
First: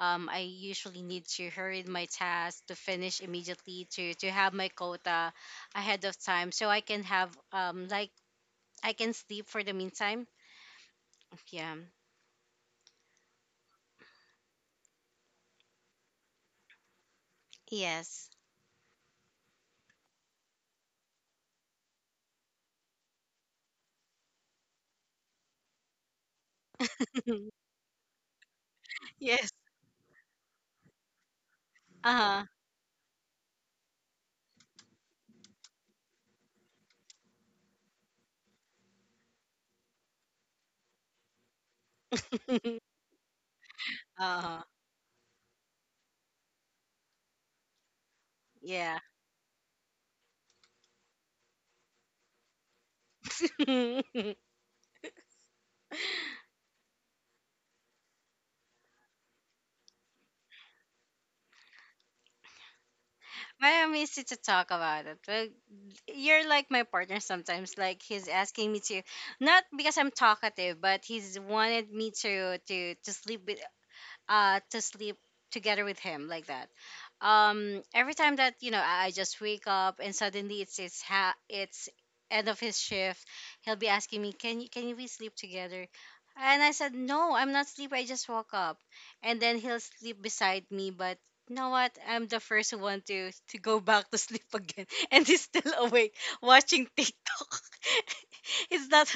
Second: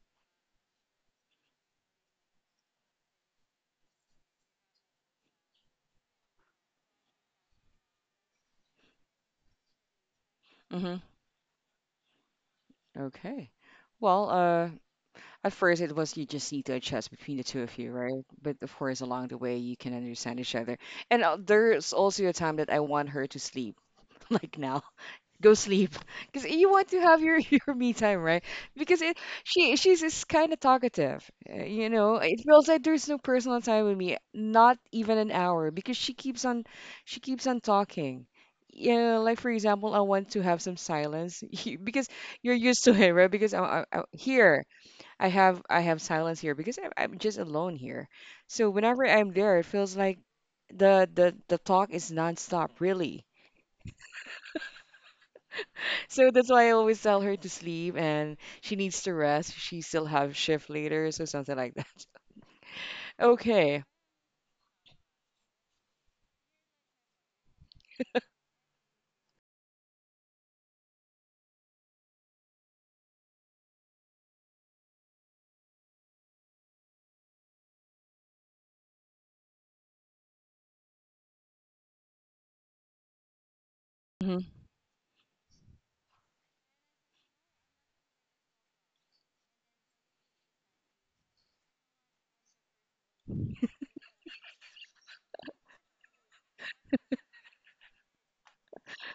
[SPEAKER 2] um, I usually need to hurry my task to finish immediately to to have my quota ahead of time so I can have, um like, I can sleep for the meantime.
[SPEAKER 1] Mm-hmm.
[SPEAKER 2] Yeah.
[SPEAKER 1] Okay. Well, uh, at first it was you just need to adjust between the two of you, right?
[SPEAKER 2] Yes.
[SPEAKER 1] But of course, along the way, you can understand each other. And uh, there's also a time that I want her to sleep, like now. Go sleep because you want to have your your me time, right? Because it
[SPEAKER 2] Yes.
[SPEAKER 1] she she's just kind of talkative, uh, you know, it
[SPEAKER 2] Uh
[SPEAKER 1] feels like there's no personal time with me, not even an hour, because she keeps on she keeps on talking. Yeah, like for example, I want to have some silence you- because you're
[SPEAKER 2] huh.
[SPEAKER 1] used to it, right? Because I, am I,
[SPEAKER 2] Uh huh.
[SPEAKER 1] here I have i have silence here because I'm, I'm just alone here. So
[SPEAKER 2] Yeah.
[SPEAKER 1] whenever I'm there it feels like the the the talk is nonstop really. So that's why I always tell her to sleep and she needs to rest. She still have shift later, so something like that. Okay.
[SPEAKER 2] Well, I'm easy to talk about it. Well, you're like my partner sometimes. Like he's asking me to, not because I'm talkative, but he's wanted me to to to sleep with, uh, to sleep together with him, like that. Um, every time that, you know, I, I just wake up and suddenly it's it's ha- it's end of his shift, he'll be asking me,
[SPEAKER 1] hmm
[SPEAKER 2] "Can you can we sleep together?" And I said, "No, I'm not sleepy. I just woke up." And then he'll sleep beside me, but you know what? I'm the first one to to go back to sleep again, and he's still awake watching TikTok. It's not,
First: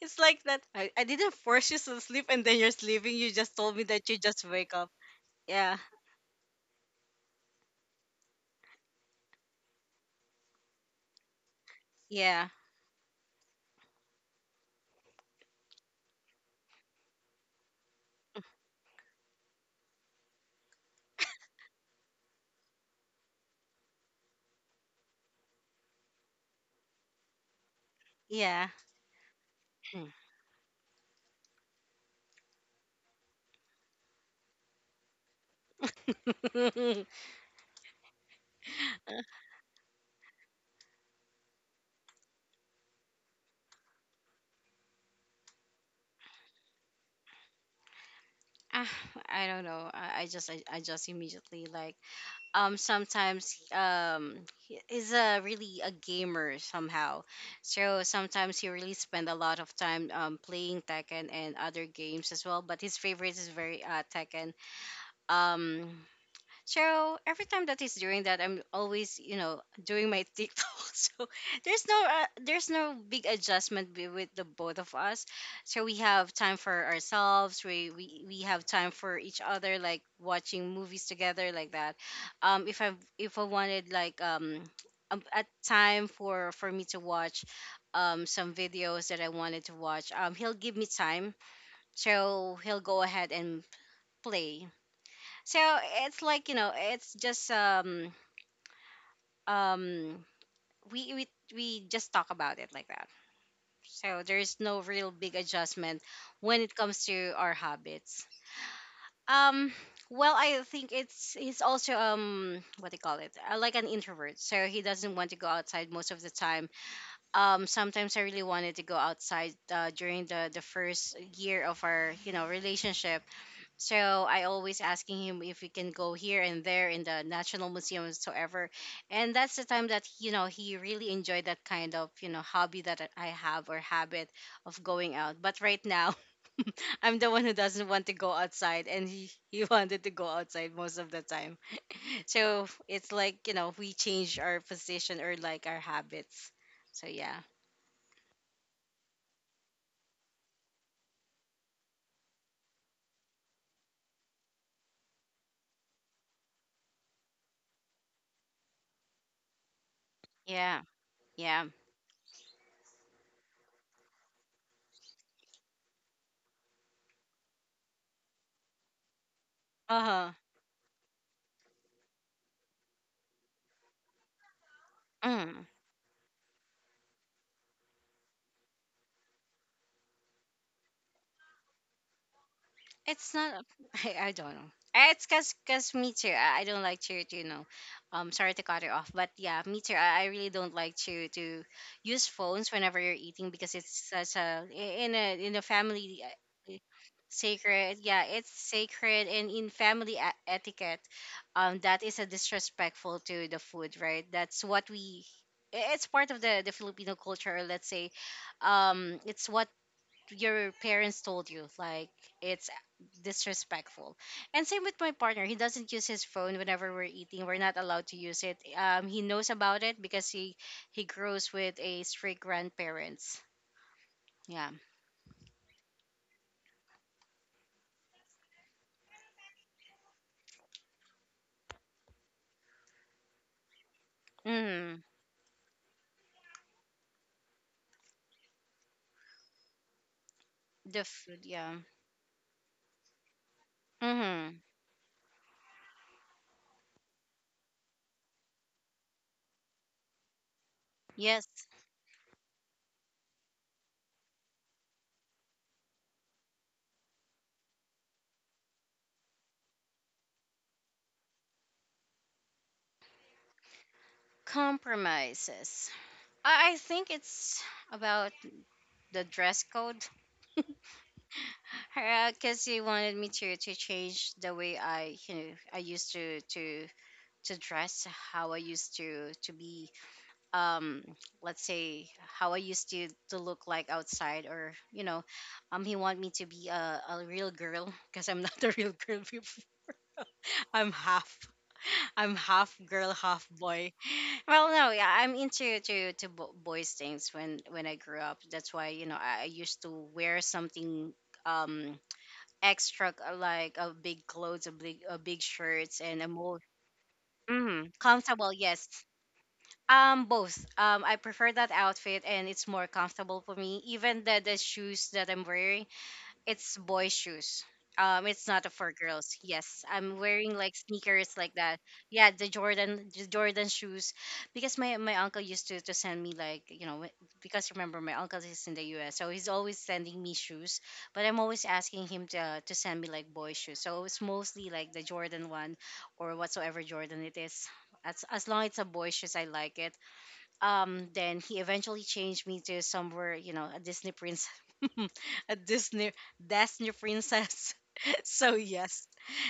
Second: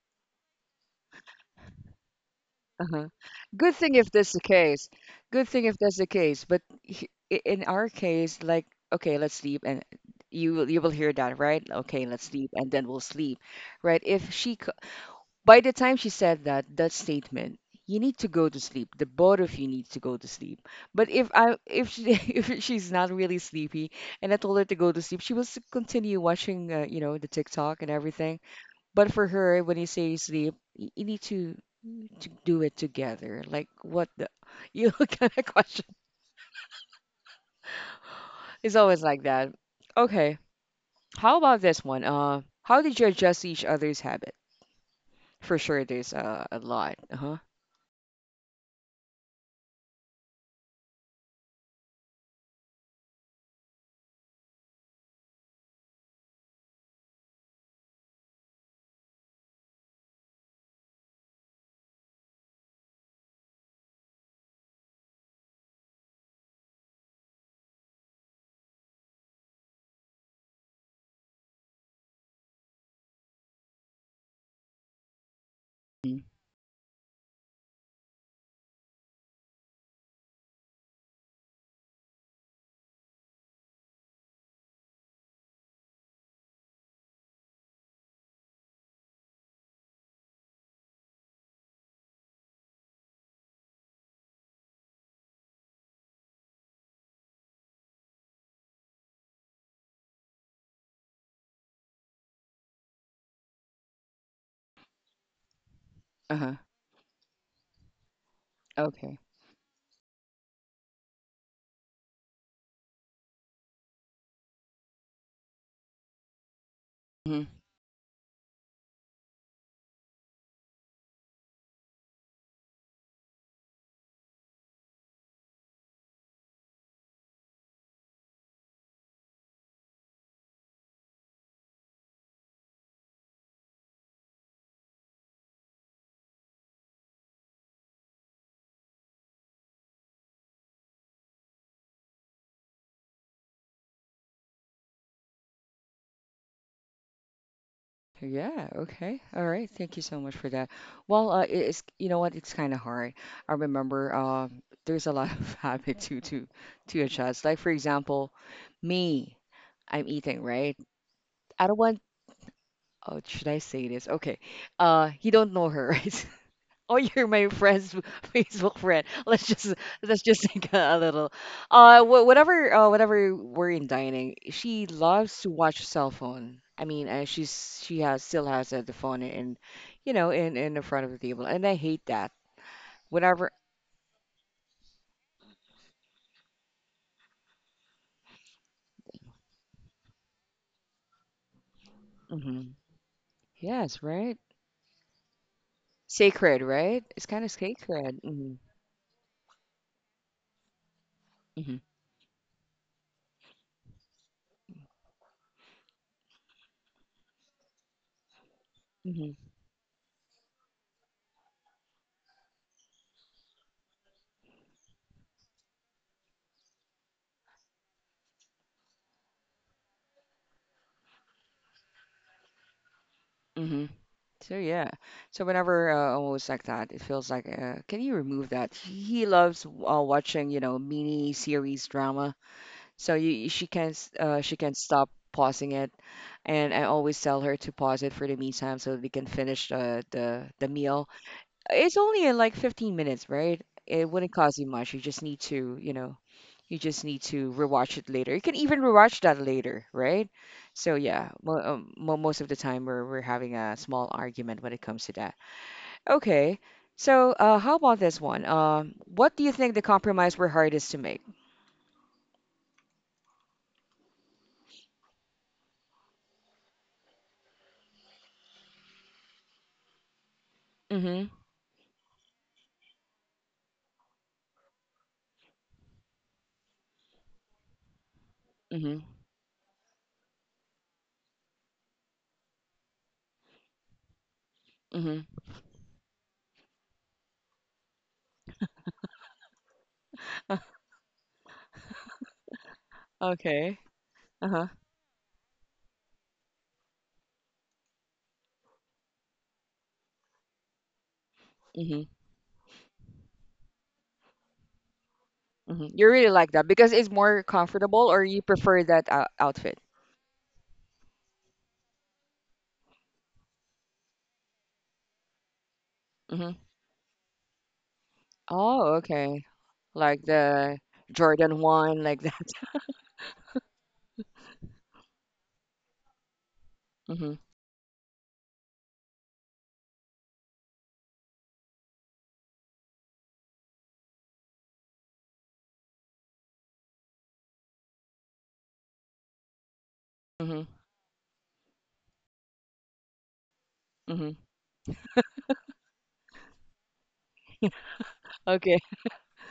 [SPEAKER 2] it's like that. I, I didn't force you to sleep and then you're
[SPEAKER 1] Uh-huh.
[SPEAKER 2] sleeping. You just told
[SPEAKER 1] Good
[SPEAKER 2] me
[SPEAKER 1] thing
[SPEAKER 2] that
[SPEAKER 1] if
[SPEAKER 2] you
[SPEAKER 1] that's the
[SPEAKER 2] just wake
[SPEAKER 1] case.
[SPEAKER 2] up.
[SPEAKER 1] Good thing
[SPEAKER 2] Yeah.
[SPEAKER 1] if that's the case. But h- i- in our case, like, okay, let's sleep and you will you will hear that, right? Okay, let's
[SPEAKER 2] Yeah.
[SPEAKER 1] sleep and then we'll sleep, right? If she By the time she said that, that statement, you need to go to sleep. The both of you need to go to sleep. But if I if she if she's not really sleepy and I told her to go to sleep, she will s- continue watching, uh, you know, the TikTok and everything.
[SPEAKER 2] Yeah.
[SPEAKER 1] But for her, when you say sleep, y- you need to to do it together. Like what the you know kind of question.
[SPEAKER 2] Mm.
[SPEAKER 1] It's always like that. Okay. How about this one? Uh, how did you adjust to each other's habit? For sure, there's uh, a lot. Uh-huh.
[SPEAKER 2] Ah, I don't know. I, I just I, I just immediately like um sometimes um he is a really a gamer somehow. So sometimes he really spend a lot of time um playing Tekken and other games as well, but his favorite is very uh Tekken. Um So every time that he's doing that, I'm always, you know, doing my TikTok. So there's no, uh, there's no big adjustment be- with the both of us. So we have time for ourselves. We we we have time for each other, like watching movies together, like that. Um, if I if I wanted like um um, a time for for me to watch um some videos that I wanted to watch, um he'll give me time. So he'll go ahead and play. So it's like, you know, it's just um um we we we just talk about it, like that. So there is no real big adjustment
[SPEAKER 1] Uh-huh.
[SPEAKER 2] when it comes to our habits.
[SPEAKER 1] Okay.
[SPEAKER 2] Um, well, I think it's he's also um what do you call it? Uh, like an introvert, so he doesn't want to go outside most of the time.
[SPEAKER 1] Mhm.
[SPEAKER 2] Um, sometimes I really wanted to go outside, uh, during the the first year of our, you know, relationship. So I always asking him if we can go here and there in the National Museum whatsoever. And that's the time that, you know, he really enjoyed that kind of, you know, hobby that I have or habit of going out. But right now, I'm the one who doesn't want to go outside, and he, he wanted to go outside most of the time. So it's like, you know, we change our position or like our habits. So yeah.
[SPEAKER 1] Yeah, okay. All right. Thank you so much for that. Well, uh, it- it's you know what, it's kind of hard. I remember um there's a lot of habit to to to adjust. Like for example, me, I'm eating, right?
[SPEAKER 2] Yeah. Yeah.
[SPEAKER 1] I don't want oh, should I say this? Okay. Uh, you don't know her, right? Oh, you're my friend's Facebook friend. Let's just let's
[SPEAKER 2] Uh
[SPEAKER 1] just think a little. Uh, wh- whatever. Uh, whatever we're in dining, she loves
[SPEAKER 2] huh.
[SPEAKER 1] to watch cell phone. I mean, uh, she's she has still has uh, the phone in, you know, in in the front of the table, and I hate that.
[SPEAKER 2] It's
[SPEAKER 1] Whenever,
[SPEAKER 2] not. a- I, I don't know. It's cause, cause me too. I, I don't like to, to, you know, um, sorry to cut it off, but yeah, me too. I, I really don't like to to use
[SPEAKER 1] hmm
[SPEAKER 2] phones whenever you're eating, because
[SPEAKER 1] yes,
[SPEAKER 2] it's such
[SPEAKER 1] right,
[SPEAKER 2] a i- in a in a family
[SPEAKER 1] sacred,
[SPEAKER 2] uh,
[SPEAKER 1] right? It's kind of
[SPEAKER 2] sacred.
[SPEAKER 1] sacred.
[SPEAKER 2] Yeah, it's
[SPEAKER 1] Mm-hmm.
[SPEAKER 2] sacred. And in family e- etiquette,
[SPEAKER 1] Mm-hmm.
[SPEAKER 2] um, that is a disrespectful to the food, right? That's what we. i- It's part of the the Filipino culture, or let's say, um, it's
[SPEAKER 1] Mm-hmm.
[SPEAKER 2] what your parents told you, like, it's disrespectful. And same with my partner, he doesn't use his phone whenever we're eating. We're not allowed to use it. Um, he knows about it because he he grows with a strict grandparents.
[SPEAKER 1] Mm-hmm. So
[SPEAKER 2] Yeah.
[SPEAKER 1] yeah, so whenever uh, almost like that, it feels like, uh, can you remove that? He loves uh, watching, you know, mini series drama. So you, she can't, s- uh, she can't
[SPEAKER 2] mm,
[SPEAKER 1] stop pausing it, and I always tell her to pause it for the meantime so they can finish the the the
[SPEAKER 2] the
[SPEAKER 1] meal.
[SPEAKER 2] food, yeah.
[SPEAKER 1] It's only in like fifteen minutes, right? It wouldn't
[SPEAKER 2] Mm-hmm.
[SPEAKER 1] cost you much. You just need to, you know, you just need to rewatch it later. You can even rewatch that later, right? So yeah,
[SPEAKER 2] Yes.
[SPEAKER 1] mo um, mo most of the time we're we're having a small argument when it comes to that. Okay. So, uh, how about this one? Um, what do you think the compromise were hardest to make?
[SPEAKER 2] Compromises. I, I think it's about the dress code.
[SPEAKER 1] Mm-hmm.
[SPEAKER 2] Because he wanted me to to change the way I, you know, I used to to to dress, how I used
[SPEAKER 1] Mm-hmm.
[SPEAKER 2] to to be, um let's say, how I used to to look like outside, or, you know,
[SPEAKER 1] Mm-hmm.
[SPEAKER 2] um he want me to be a, a real girl, because I'm not a real girl before. I'm half I'm half girl, half boy.
[SPEAKER 1] Okay. Uh-huh.
[SPEAKER 2] Well, no, yeah, I'm into to to bo- boys things when when I grew up. That's why, you know, I, I used to wear something um
[SPEAKER 1] Mm-hmm.
[SPEAKER 2] extra, uh, like, a big clothes, a big a big
[SPEAKER 1] Mm-hmm.
[SPEAKER 2] shirts,
[SPEAKER 1] You
[SPEAKER 2] and a
[SPEAKER 1] really like
[SPEAKER 2] more.
[SPEAKER 1] that because it's more
[SPEAKER 2] Mm,
[SPEAKER 1] comfortable, or you
[SPEAKER 2] comfortable,
[SPEAKER 1] prefer
[SPEAKER 2] yes.
[SPEAKER 1] that uh, outfit?
[SPEAKER 2] Um, both. Um, I prefer that outfit, and it's more comfortable for me. Even the the shoes that I'm wearing,
[SPEAKER 1] Mm-hmm.
[SPEAKER 2] it's boy shoes. Um, it's not for
[SPEAKER 1] Oh,
[SPEAKER 2] girls.
[SPEAKER 1] okay.
[SPEAKER 2] Yes, I'm
[SPEAKER 1] Like
[SPEAKER 2] wearing, like,
[SPEAKER 1] the
[SPEAKER 2] sneakers like
[SPEAKER 1] Jordan
[SPEAKER 2] that.
[SPEAKER 1] one, like
[SPEAKER 2] Yeah,
[SPEAKER 1] that.
[SPEAKER 2] the Jordan, the Jordan shoes, because my my uncle used to to send me, like, you know, wh-
[SPEAKER 1] Mm-hmm.
[SPEAKER 2] because remember my uncle is in the U S, so he's always sending me shoes, but I'm always asking him to to send me, like, boy shoes. So it's mostly like the Jordan one, or whatsoever Jordan it is. As as long as it's a boy shoes, I like it.
[SPEAKER 1] Mm-hmm.
[SPEAKER 2] Um then he eventually changed me to somewhere, you know, a Disney
[SPEAKER 1] Mm-hmm.
[SPEAKER 2] princess. a disney disney princess. So
[SPEAKER 1] Okay.
[SPEAKER 2] yes,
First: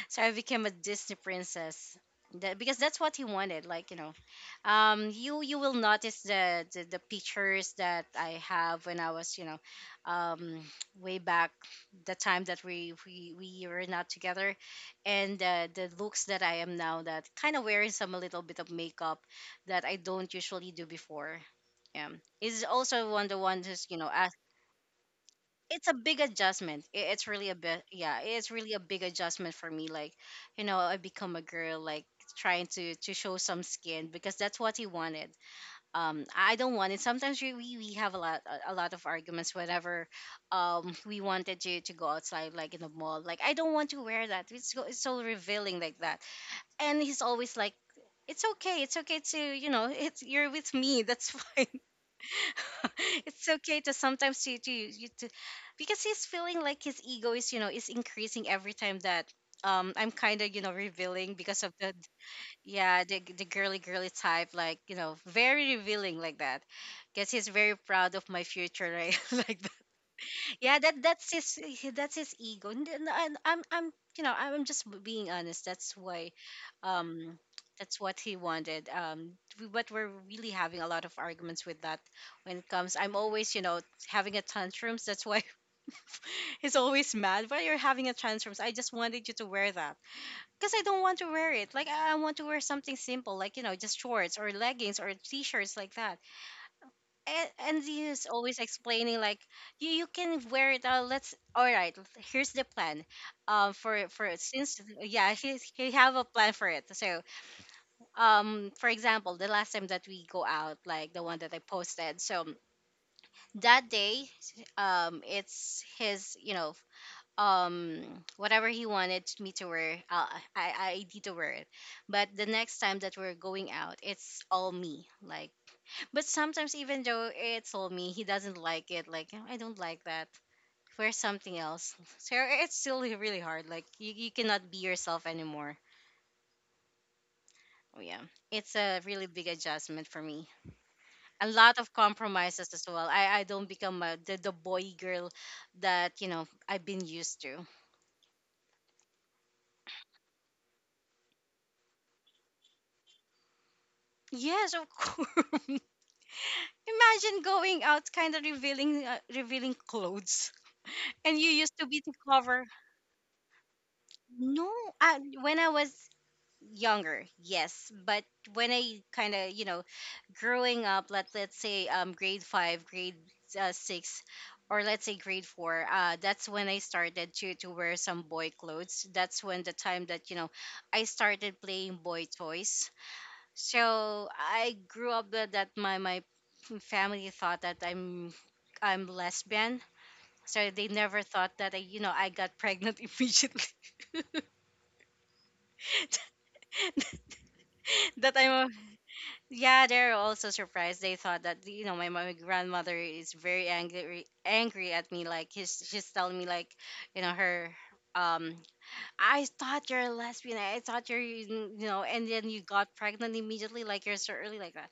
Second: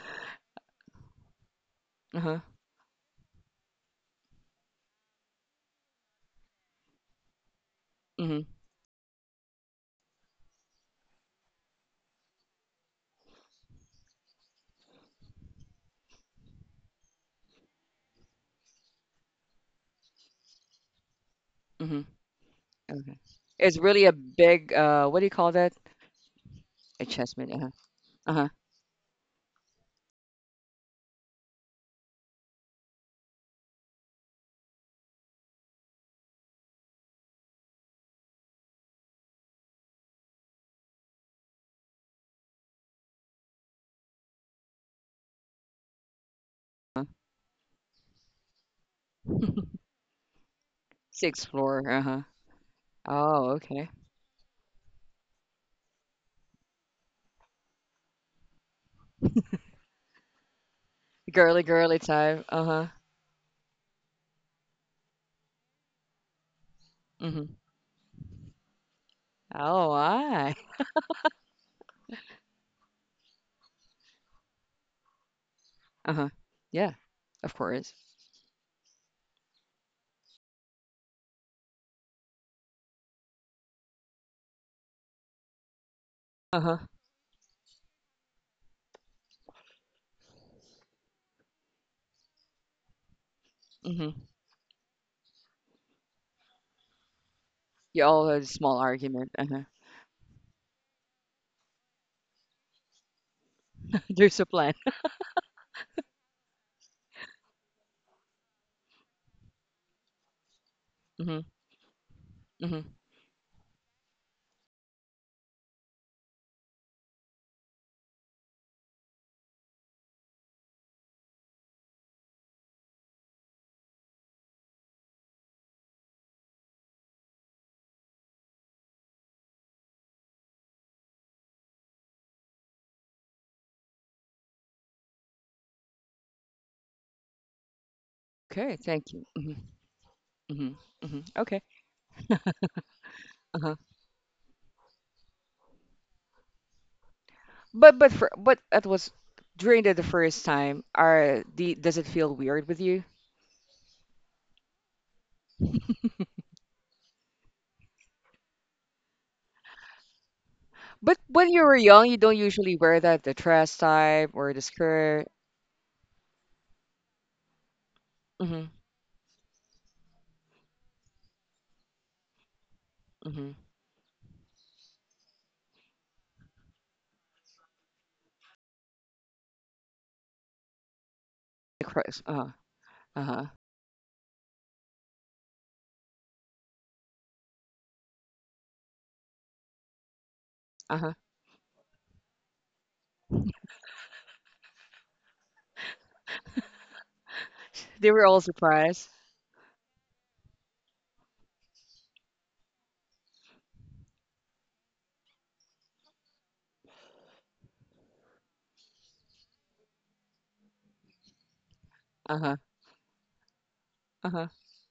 [SPEAKER 2] so I became a Disney princess,
[SPEAKER 1] Uh-huh.
[SPEAKER 2] that, because that's what he wanted, like, you know. um you you will notice the, the the pictures that
[SPEAKER 1] Mm-hmm.
[SPEAKER 2] I have when I was, you know, um way back, the time that we we, we were not together, and uh, the looks that I am now, that kind of wearing some a little bit of makeup that I don't usually do before.
[SPEAKER 1] Mm-hmm.
[SPEAKER 2] Yeah. Is also
[SPEAKER 1] Okay.
[SPEAKER 2] one, the one
[SPEAKER 1] It's
[SPEAKER 2] who's, you
[SPEAKER 1] really
[SPEAKER 2] know,
[SPEAKER 1] a
[SPEAKER 2] ask.
[SPEAKER 1] big, uh, what do you call that?
[SPEAKER 2] It's a big adjustment.
[SPEAKER 1] A
[SPEAKER 2] I- it's really
[SPEAKER 1] chessman.
[SPEAKER 2] a
[SPEAKER 1] Uh-huh.
[SPEAKER 2] bit, yeah,
[SPEAKER 1] Uh-huh.
[SPEAKER 2] it's really a big adjustment for me, like, you know, I become a girl, like, trying to to show some skin because that's what he wanted. um I don't want it. Sometimes we we, we have a lot, a a lot of arguments whenever um we wanted to to go outside, like in the mall. Like, I don't want to wear that, it's, so- it's so revealing like that. And he's always like, "It's okay, it's okay to,
[SPEAKER 1] uh-huh.
[SPEAKER 2] you know, it's, you're with me, that's
[SPEAKER 1] Sixth
[SPEAKER 2] fine."
[SPEAKER 1] floor. Uh-huh.
[SPEAKER 2] It's
[SPEAKER 1] Oh,
[SPEAKER 2] okay
[SPEAKER 1] okay.
[SPEAKER 2] to sometimes to, to you to, because he's feeling like his ego is, you know, is increasing every time that um I'm kind of, you know, revealing because
[SPEAKER 1] Girly,
[SPEAKER 2] of the.
[SPEAKER 1] girly type. Uh-huh.
[SPEAKER 2] Yeah, the the girly girly type, like, you know, very revealing like that. Guess he's
[SPEAKER 1] Mm-hmm.
[SPEAKER 2] very proud of my future, right? Like that.
[SPEAKER 1] Oh, I.
[SPEAKER 2] Yeah, that that's his that's his ego, and, and and I'm I'm, you know, I'm just being honest. That's
[SPEAKER 1] Uh-huh.
[SPEAKER 2] why,
[SPEAKER 1] Yeah,
[SPEAKER 2] um,
[SPEAKER 1] of course.
[SPEAKER 2] that's what he wanted. Um, we- but we're really having a lot of arguments with that when it comes. I'm always, you know, having a tantrums. That's why he's
[SPEAKER 1] Uh-huh.
[SPEAKER 2] always mad. "Why you're having a tantrums? I just wanted you to wear that." Because I don't want to wear it. Like, I I want to wear something simple, like, you know, just
[SPEAKER 1] Mm-hmm.
[SPEAKER 2] shorts or leggings or t-shirts like that. And, and
[SPEAKER 1] You
[SPEAKER 2] he is
[SPEAKER 1] all had a
[SPEAKER 2] always
[SPEAKER 1] small
[SPEAKER 2] explaining,
[SPEAKER 1] argument.
[SPEAKER 2] like,
[SPEAKER 1] Uh-huh.
[SPEAKER 2] you you can wear it. Uh, "let's, all right, here's the plan." Um, for for
[SPEAKER 1] There's a plan.
[SPEAKER 2] since yeah, he he have a plan for it. So, um, for example, the last time that we go out, like the one
[SPEAKER 1] Mm-hmm.
[SPEAKER 2] that I posted. So
[SPEAKER 1] Mm-hmm.
[SPEAKER 2] that day, um, it's his, you know, um whatever he wanted me to wear, uh, I, I need to wear it. But the next time that we're going out, it's all me, like. But sometimes even though it's all me, he doesn't like it, like, "Oh, I don't like that, wear something else." So it's still really hard, like, you, you cannot be yourself anymore. Oh yeah, it's
[SPEAKER 1] Okay,
[SPEAKER 2] a
[SPEAKER 1] thank you.
[SPEAKER 2] really big
[SPEAKER 1] Mm-hmm.
[SPEAKER 2] adjustment for me.
[SPEAKER 1] Mm-hmm. Mm-hmm.
[SPEAKER 2] A
[SPEAKER 1] Okay.
[SPEAKER 2] lot of compromises as well. i, I don't
[SPEAKER 1] Uh-huh.
[SPEAKER 2] become a, the, the boy girl that, you know, I've been used to.
[SPEAKER 1] But but for but that was during the, the first time. Are the does it feel weird with you?
[SPEAKER 2] Yes, of course. Imagine going out, kind of revealing, uh, revealing clothes,
[SPEAKER 1] But
[SPEAKER 2] and you
[SPEAKER 1] when you were
[SPEAKER 2] used to be
[SPEAKER 1] young,
[SPEAKER 2] to
[SPEAKER 1] you don't
[SPEAKER 2] cover.
[SPEAKER 1] usually wear that the dress type or the
[SPEAKER 2] No, I,
[SPEAKER 1] skirt.
[SPEAKER 2] when I was younger, yes, but when
[SPEAKER 1] Mhm.
[SPEAKER 2] I kind of, you know, growing up, let let's say, um grade five, grade
[SPEAKER 1] Mhm.
[SPEAKER 2] uh, six, or let's say grade four, uh, that's when I started to to wear some boy clothes. That's when the time that, you know, I started
[SPEAKER 1] The
[SPEAKER 2] playing
[SPEAKER 1] cross.
[SPEAKER 2] boy
[SPEAKER 1] Uh-huh.
[SPEAKER 2] toys.
[SPEAKER 1] Uh-huh.
[SPEAKER 2] So I grew up with that. My my family thought that I'm I'm lesbian. So they
[SPEAKER 1] Uh-huh.
[SPEAKER 2] never thought that I, you know, I got pregnant immediately.
[SPEAKER 1] They were
[SPEAKER 2] That
[SPEAKER 1] all
[SPEAKER 2] I'm a,
[SPEAKER 1] surprised.
[SPEAKER 2] yeah, they're also surprised. They thought that, you know, my, my grandmother is very angry angry at me. Like, she's she's telling me, like, you know her, um "I thought you're a lesbian. I thought you're, you know, and then
[SPEAKER 1] Uh-huh.
[SPEAKER 2] you got pregnant immediately. Like you're so
[SPEAKER 1] Uh-huh.
[SPEAKER 2] early like that."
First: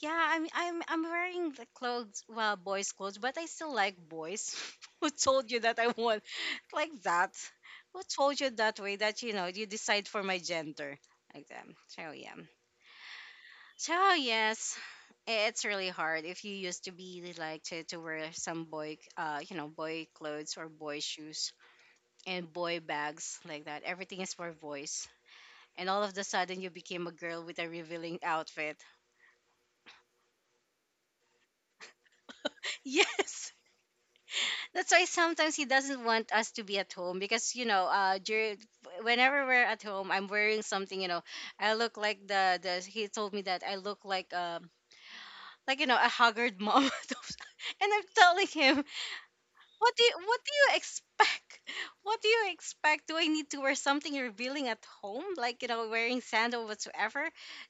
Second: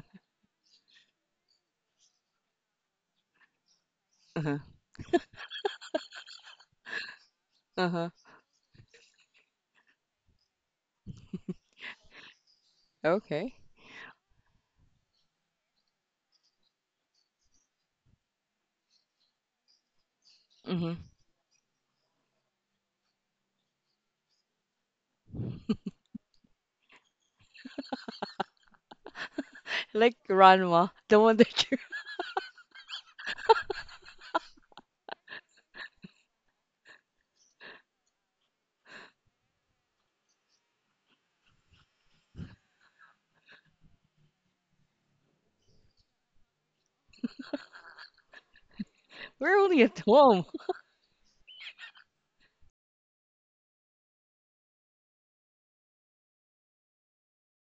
[SPEAKER 2] Yeah, I'm I'm I'm wearing the clothes, well, boys' clothes, but I still like boys.
[SPEAKER 1] Uh-huh.
[SPEAKER 2] "Who told you that I want like that? Who
[SPEAKER 1] Uh-huh.
[SPEAKER 2] told you that way that, you know, you decide for my gender like that?" So yeah.
[SPEAKER 1] Okay.
[SPEAKER 2] So yes, i- it's really hard if you used to be like to, to wear some boy, uh, you know, boy clothes or boy
[SPEAKER 1] Mhm.
[SPEAKER 2] shoes and boy bags like that. Everything is for boys, and all of the sudden you became a girl with a revealing outfit.
[SPEAKER 1] Like Ranma, the one that you
[SPEAKER 2] Yes. That's why sometimes he doesn't want us to be at home, because, you know, uh during, whenever we're at home, I'm wearing something, you know, I look like the the he told me that I look like, um like, you know, a haggard mom. And I'm telling him,
[SPEAKER 1] we're only
[SPEAKER 2] what
[SPEAKER 1] at
[SPEAKER 2] do you, "What
[SPEAKER 1] home.
[SPEAKER 2] do you expect? What do you expect? Do I need to wear something revealing at home, like, you know, wearing sandal whatsoever?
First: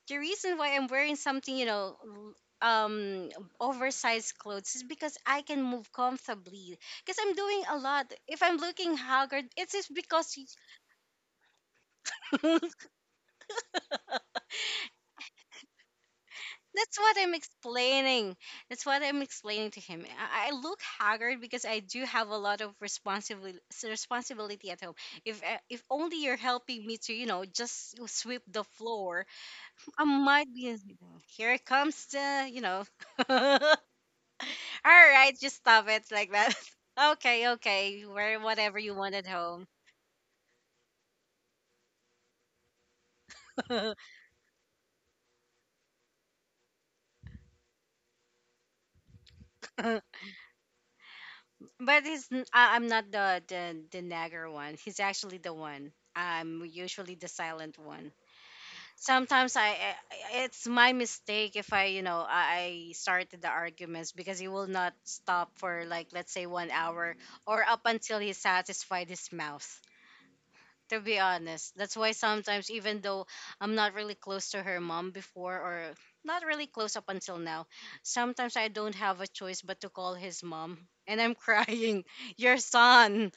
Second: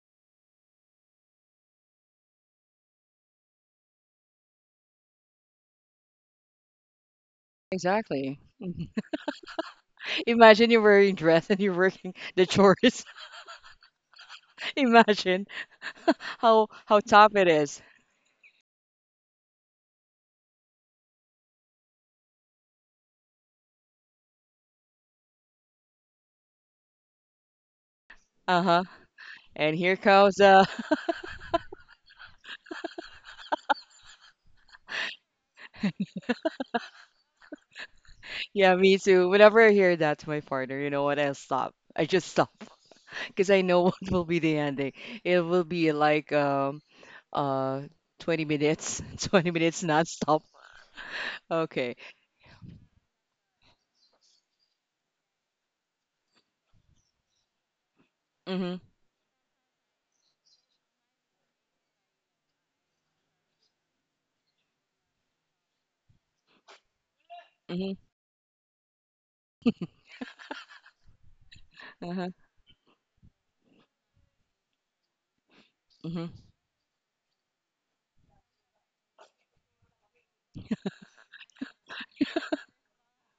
[SPEAKER 2] The reason why I'm wearing something, you know, l- um, oversized clothes is because I can move comfortably. Because I'm doing a lot.
[SPEAKER 1] Exactly.
[SPEAKER 2] If I'm
[SPEAKER 1] Mhm.
[SPEAKER 2] looking haggard, it's just because."
[SPEAKER 1] Imagine you're wearing dress and you're working the chores. Imagine how
[SPEAKER 2] That's
[SPEAKER 1] how
[SPEAKER 2] what I'm
[SPEAKER 1] tough it is.
[SPEAKER 2] explaining. That's what I'm explaining to him. I, I look haggard because I do have a lot of responsibility responsibility at home. If, uh, if only you're helping me to, you know, just sweep the
[SPEAKER 1] Uh-huh.
[SPEAKER 2] floor,
[SPEAKER 1] And here
[SPEAKER 2] I
[SPEAKER 1] comes
[SPEAKER 2] might
[SPEAKER 1] uh
[SPEAKER 2] be. Here comes the, you know. "All right, just stop it like that." Okay, okay, where
[SPEAKER 1] yeah,
[SPEAKER 2] whatever you
[SPEAKER 1] me
[SPEAKER 2] want at
[SPEAKER 1] too. Whenever
[SPEAKER 2] home.
[SPEAKER 1] I hear that to my partner, you know what? I'll stop. I just stop because I know what will be the ending. It will be like um uh twenty minutes, twenty minutes nonstop. Okay.
[SPEAKER 2] But he's n- I am not the, the the nagger one. He's actually the one. I'm usually the silent one.
[SPEAKER 1] Mhm.
[SPEAKER 2] Sometimes I, I, it's my mistake if I, you know, I I started the arguments, because he will not stop for, like, let's say, one hour, or up
[SPEAKER 1] Mhm.
[SPEAKER 2] until he satisfied his mouth. To be honest, that's why
[SPEAKER 1] Uh-huh.
[SPEAKER 2] sometimes even though I'm not really close to her mom before, or
[SPEAKER 1] Mhm.
[SPEAKER 2] not really close up until now, sometimes I don't have a choice but to call his mom, and I'm crying. "Your son,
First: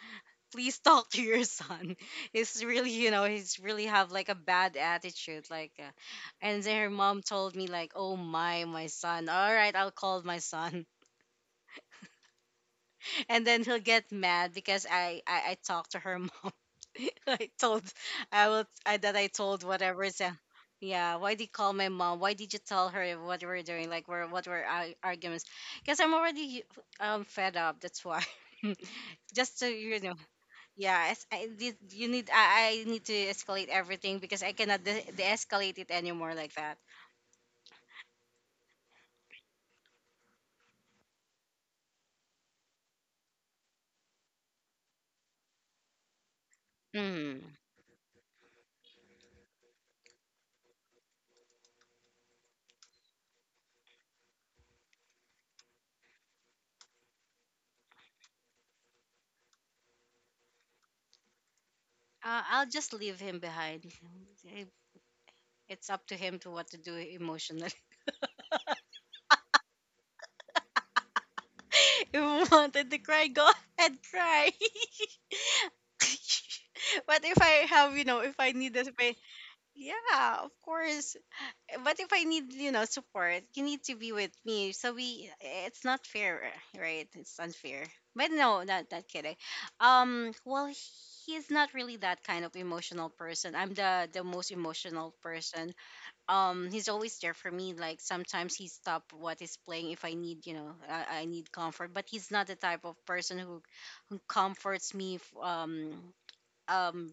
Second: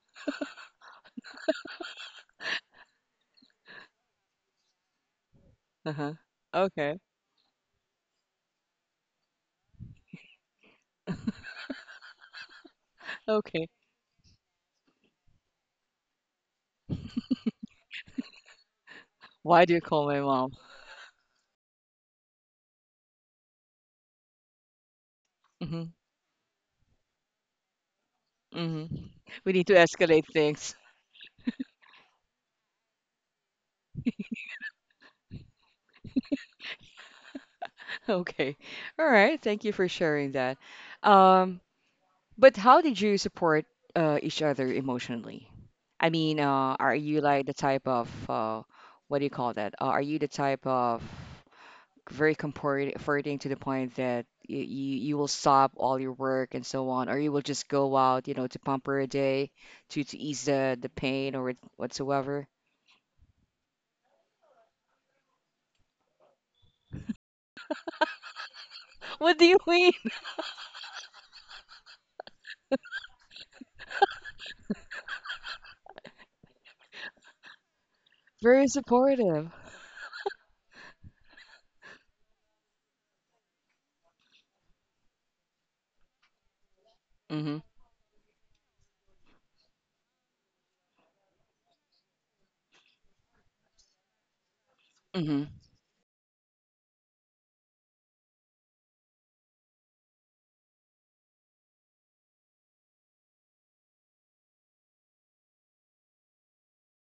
[SPEAKER 2] please talk to your son." "He's really, you know, he's really have, like, a bad attitude. Like, uh,
[SPEAKER 1] Uh-huh.
[SPEAKER 2] And then her
[SPEAKER 1] Okay.
[SPEAKER 2] mom told me, like, "Oh, my, my son. All right, I'll call my son." And then
[SPEAKER 1] Okay.
[SPEAKER 2] he'll get mad because I I, I talked to her mom. I told, I will I, that I told
[SPEAKER 1] Why do you
[SPEAKER 2] whatever
[SPEAKER 1] call
[SPEAKER 2] is,
[SPEAKER 1] my
[SPEAKER 2] uh,
[SPEAKER 1] mom?
[SPEAKER 2] "Yeah, why did you call my mom? Why did you tell her what we're doing? Like, we're what were our arguments?"
[SPEAKER 1] Mhm.
[SPEAKER 2] Because I'm already um fed up. That's why.
[SPEAKER 1] Mhm. We
[SPEAKER 2] Just to,
[SPEAKER 1] need to
[SPEAKER 2] you know.
[SPEAKER 1] escalate things.
[SPEAKER 2] Yeah, as I did, you need I, I need to escalate everything, because I cannot de- de-escalate it anymore like that.
[SPEAKER 1] Okay. All right. Thank you for sharing that. Um But how did you support uh, each other emotionally? I mean, uh, are you like the
[SPEAKER 2] Mm.
[SPEAKER 1] type of uh, what do you call that? Uh, are you the type of very comport- comforting to the point that you, you you will stop all your work and so on, or you will just go out, you know, to pamper a day to to ease the the pain or
[SPEAKER 2] Uh,
[SPEAKER 1] whatsoever?
[SPEAKER 2] I'll just leave him behind. It- It's up to him to what to do emotionally.
[SPEAKER 1] What do you mean?
[SPEAKER 2] If you wanted to cry, go ahead, cry. But if I have, you know, if I
[SPEAKER 1] Very
[SPEAKER 2] need the space,
[SPEAKER 1] supportive.
[SPEAKER 2] yeah, of course. But if I need, you know, support, you need to be with me. So we, it's not fair, right? It's
[SPEAKER 1] Mm-hmm.
[SPEAKER 2] unfair. But no, not not kidding. Um, well, he's not really that kind of emotional person. I'm the the most emotional
[SPEAKER 1] Mm-hmm.
[SPEAKER 2] person. Um, he's always there for me. Like sometimes he stop what he's playing if I need, you know, I, I need comfort. But he's not the type of person who who comforts me. f- Um, um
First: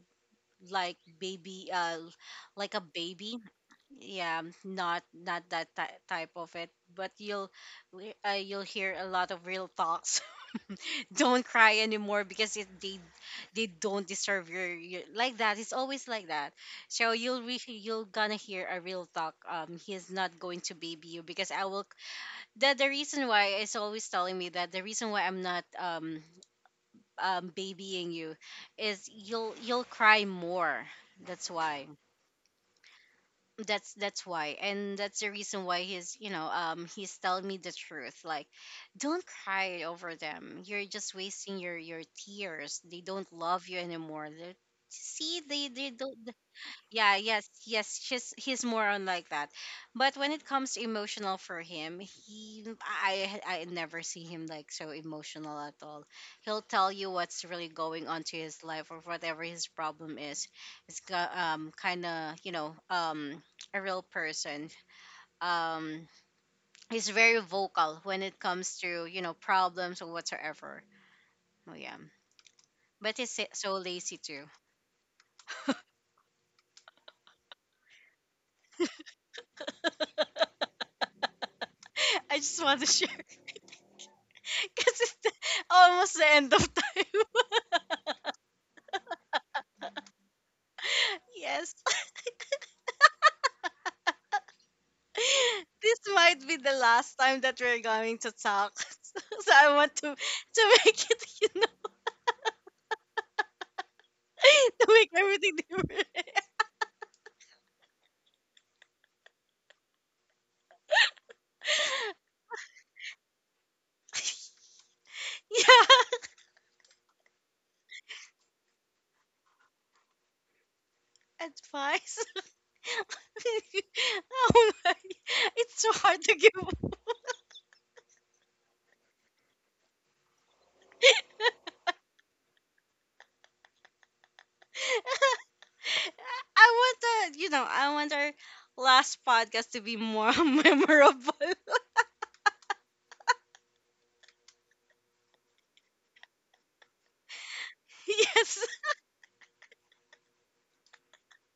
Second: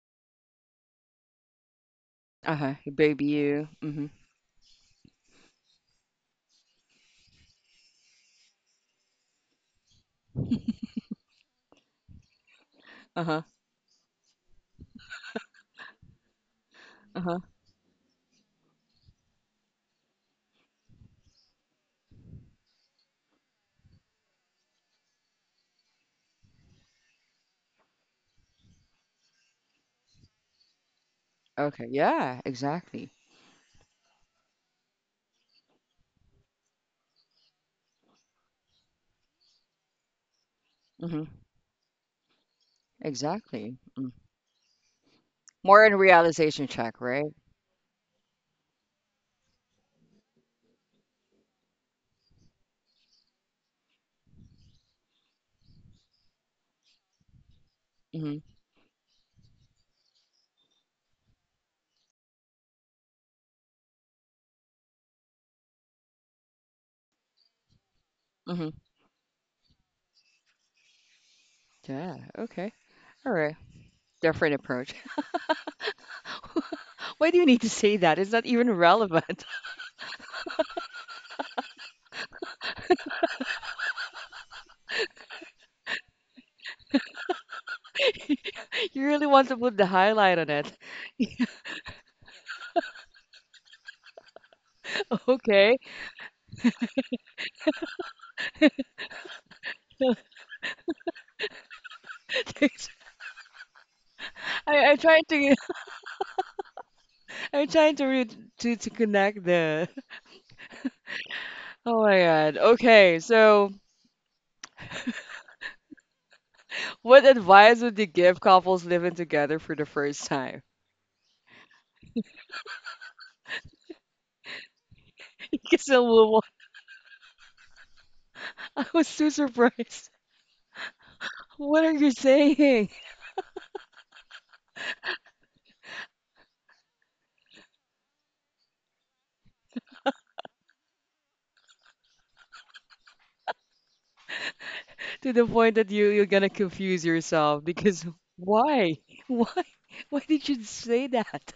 [SPEAKER 2] like baby uh like
[SPEAKER 1] Uh-huh.
[SPEAKER 2] a
[SPEAKER 1] He Baby
[SPEAKER 2] baby,
[SPEAKER 1] you. Mm-hmm.
[SPEAKER 2] yeah, not not that ty- type of it, but you'll we- uh, you'll hear a lot of real talks. Don't cry anymore because it, they
[SPEAKER 1] Uh-huh.
[SPEAKER 2] they don't deserve your, your, like that. It's always like that. So
[SPEAKER 1] Uh-huh.
[SPEAKER 2] you'll re- you'll gonna hear a real talk. Um he's not going to baby you because I will. That the the reason why it's always telling me that the reason why I'm not um um babying you is you'll you'll cry more. That's why.
[SPEAKER 1] Okay. Yeah, exactly.
[SPEAKER 2] That's that's why. And that's the reason why he's, you know um he's telling me the truth, like, don't cry over them. You're just
[SPEAKER 1] Mm-hmm.
[SPEAKER 2] wasting your your tears. They don't love you
[SPEAKER 1] Exactly. Mm-hmm.
[SPEAKER 2] anymore. They See, they
[SPEAKER 1] More
[SPEAKER 2] they
[SPEAKER 1] in
[SPEAKER 2] don't.
[SPEAKER 1] realization check,
[SPEAKER 2] Yeah,
[SPEAKER 1] right?
[SPEAKER 2] yes, yes. She's He's more on like that. But when it comes to emotional for him, he I I never see him like so emotional at all. He'll tell you what's really going on to
[SPEAKER 1] Mhm,
[SPEAKER 2] his life, or whatever his problem is. It's got, um, kind of, you know, um, a real person. Um, he's very vocal when it
[SPEAKER 1] mhm.
[SPEAKER 2] comes to, you know, problems or whatsoever. Oh, yeah,
[SPEAKER 1] Yeah, okay.
[SPEAKER 2] but
[SPEAKER 1] All
[SPEAKER 2] he's
[SPEAKER 1] right.
[SPEAKER 2] so lazy too.
[SPEAKER 1] Different approach. Why do you need to say that? It's not even relevant.
[SPEAKER 2] I just want to share. Because it's the- Almost the end of time.
[SPEAKER 1] You really want to put the highlight on it.
[SPEAKER 2] Yes.
[SPEAKER 1] Okay.
[SPEAKER 2] This might be the last time that we're going to talk. so so I want to to make it, you know,
[SPEAKER 1] I,
[SPEAKER 2] to
[SPEAKER 1] I'm
[SPEAKER 2] make
[SPEAKER 1] trying to
[SPEAKER 2] everything different.
[SPEAKER 1] I'm trying to re to to connect the oh my God. Okay, so
[SPEAKER 2] Yeah.
[SPEAKER 1] what advice would you give couples living together for the first time?
[SPEAKER 2] Advice. Oh my. It's
[SPEAKER 1] Because
[SPEAKER 2] so
[SPEAKER 1] I
[SPEAKER 2] hard to
[SPEAKER 1] will-
[SPEAKER 2] give.
[SPEAKER 1] I was too surprised. What are you saying?
[SPEAKER 2] I want to, you know, I want our last podcast to be more memorable.
[SPEAKER 1] To the point that you you're gonna confuse yourself because
[SPEAKER 2] Yes.
[SPEAKER 1] why? Why? Why did you say that?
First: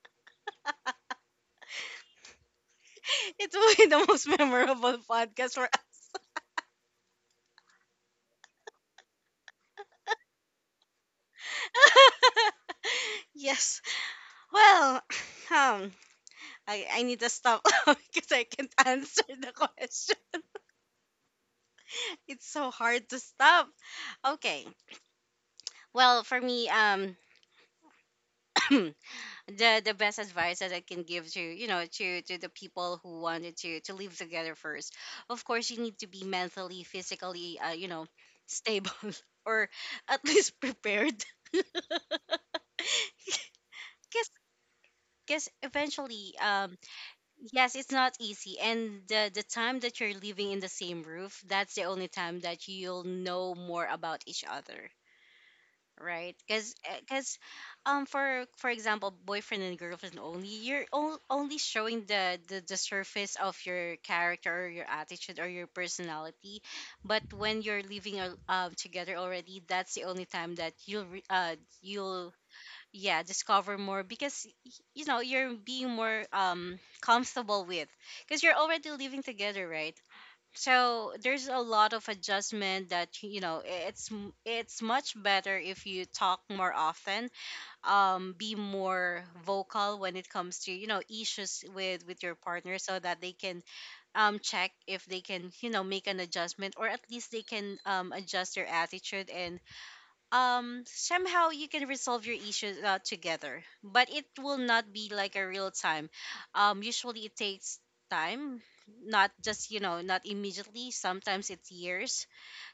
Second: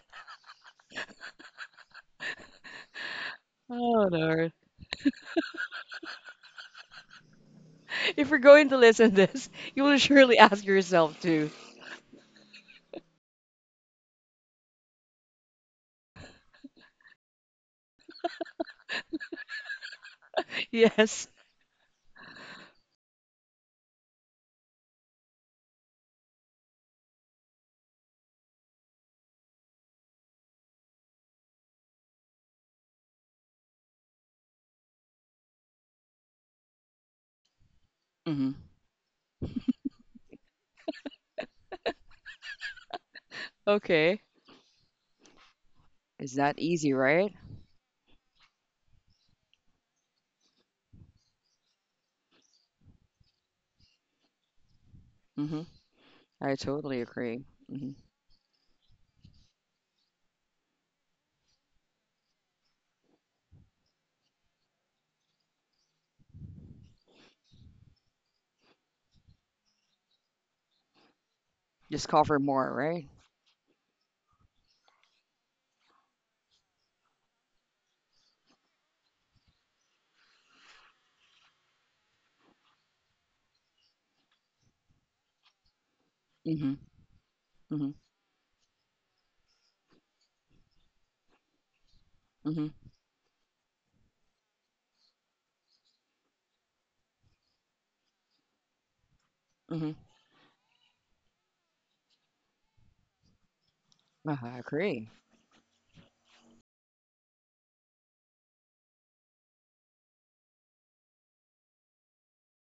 [SPEAKER 2] It will be the
[SPEAKER 1] Oh
[SPEAKER 2] most
[SPEAKER 1] Lord.
[SPEAKER 2] memorable podcast for
[SPEAKER 1] If you're going to listen this, you will surely ask yourself too.
[SPEAKER 2] yes. Well, um, I, I need to stop because I can't answer the question.
[SPEAKER 1] Yes.
[SPEAKER 2] It's so hard to stop. Okay. Well, for me, um, the the best advice that I can give to, you know, to to the people who wanted to to live together first. Of course, you need to be mentally, physically, uh, you know,
[SPEAKER 1] hmm
[SPEAKER 2] stable or at least prepared.
[SPEAKER 1] Okay.
[SPEAKER 2] Because, because eventually,
[SPEAKER 1] It's that
[SPEAKER 2] um,
[SPEAKER 1] easy, right?
[SPEAKER 2] yes, it's not easy. And the the time that you're living in the same roof, that's the only time that you'll know more about each other,
[SPEAKER 1] hmm
[SPEAKER 2] right?
[SPEAKER 1] I
[SPEAKER 2] Because,
[SPEAKER 1] totally
[SPEAKER 2] because
[SPEAKER 1] agree. Hmm
[SPEAKER 2] um, for for example, boyfriend and girlfriend, only you're o- only showing the, the the surface of your character or your attitude or your personality. But when you're living al- um together already, that's the only time that you'll re- uh
[SPEAKER 1] Just
[SPEAKER 2] you'll
[SPEAKER 1] cover more, right?
[SPEAKER 2] yeah, discover more, because y- you know, you're being more, um, comfortable with, because you're already living together, right? So there's a lot of adjustment that, you know, i- it's m- it's much better if you talk more
[SPEAKER 1] hmm
[SPEAKER 2] often,
[SPEAKER 1] hmm
[SPEAKER 2] um, be more vocal when it comes to, you know, issues with with your
[SPEAKER 1] hmm
[SPEAKER 2] partner, so that they can, um, check if they can, you know, make an adjustment, or at least they can, um, adjust their attitude. And,
[SPEAKER 1] hmm
[SPEAKER 2] um, somehow you can resolve your issues, uh, together. But it
[SPEAKER 1] Uh, I
[SPEAKER 2] will not
[SPEAKER 1] agree.
[SPEAKER 2] be like a real time. Um usually it takes time, not just, you know, not immediately. Sometimes it's years,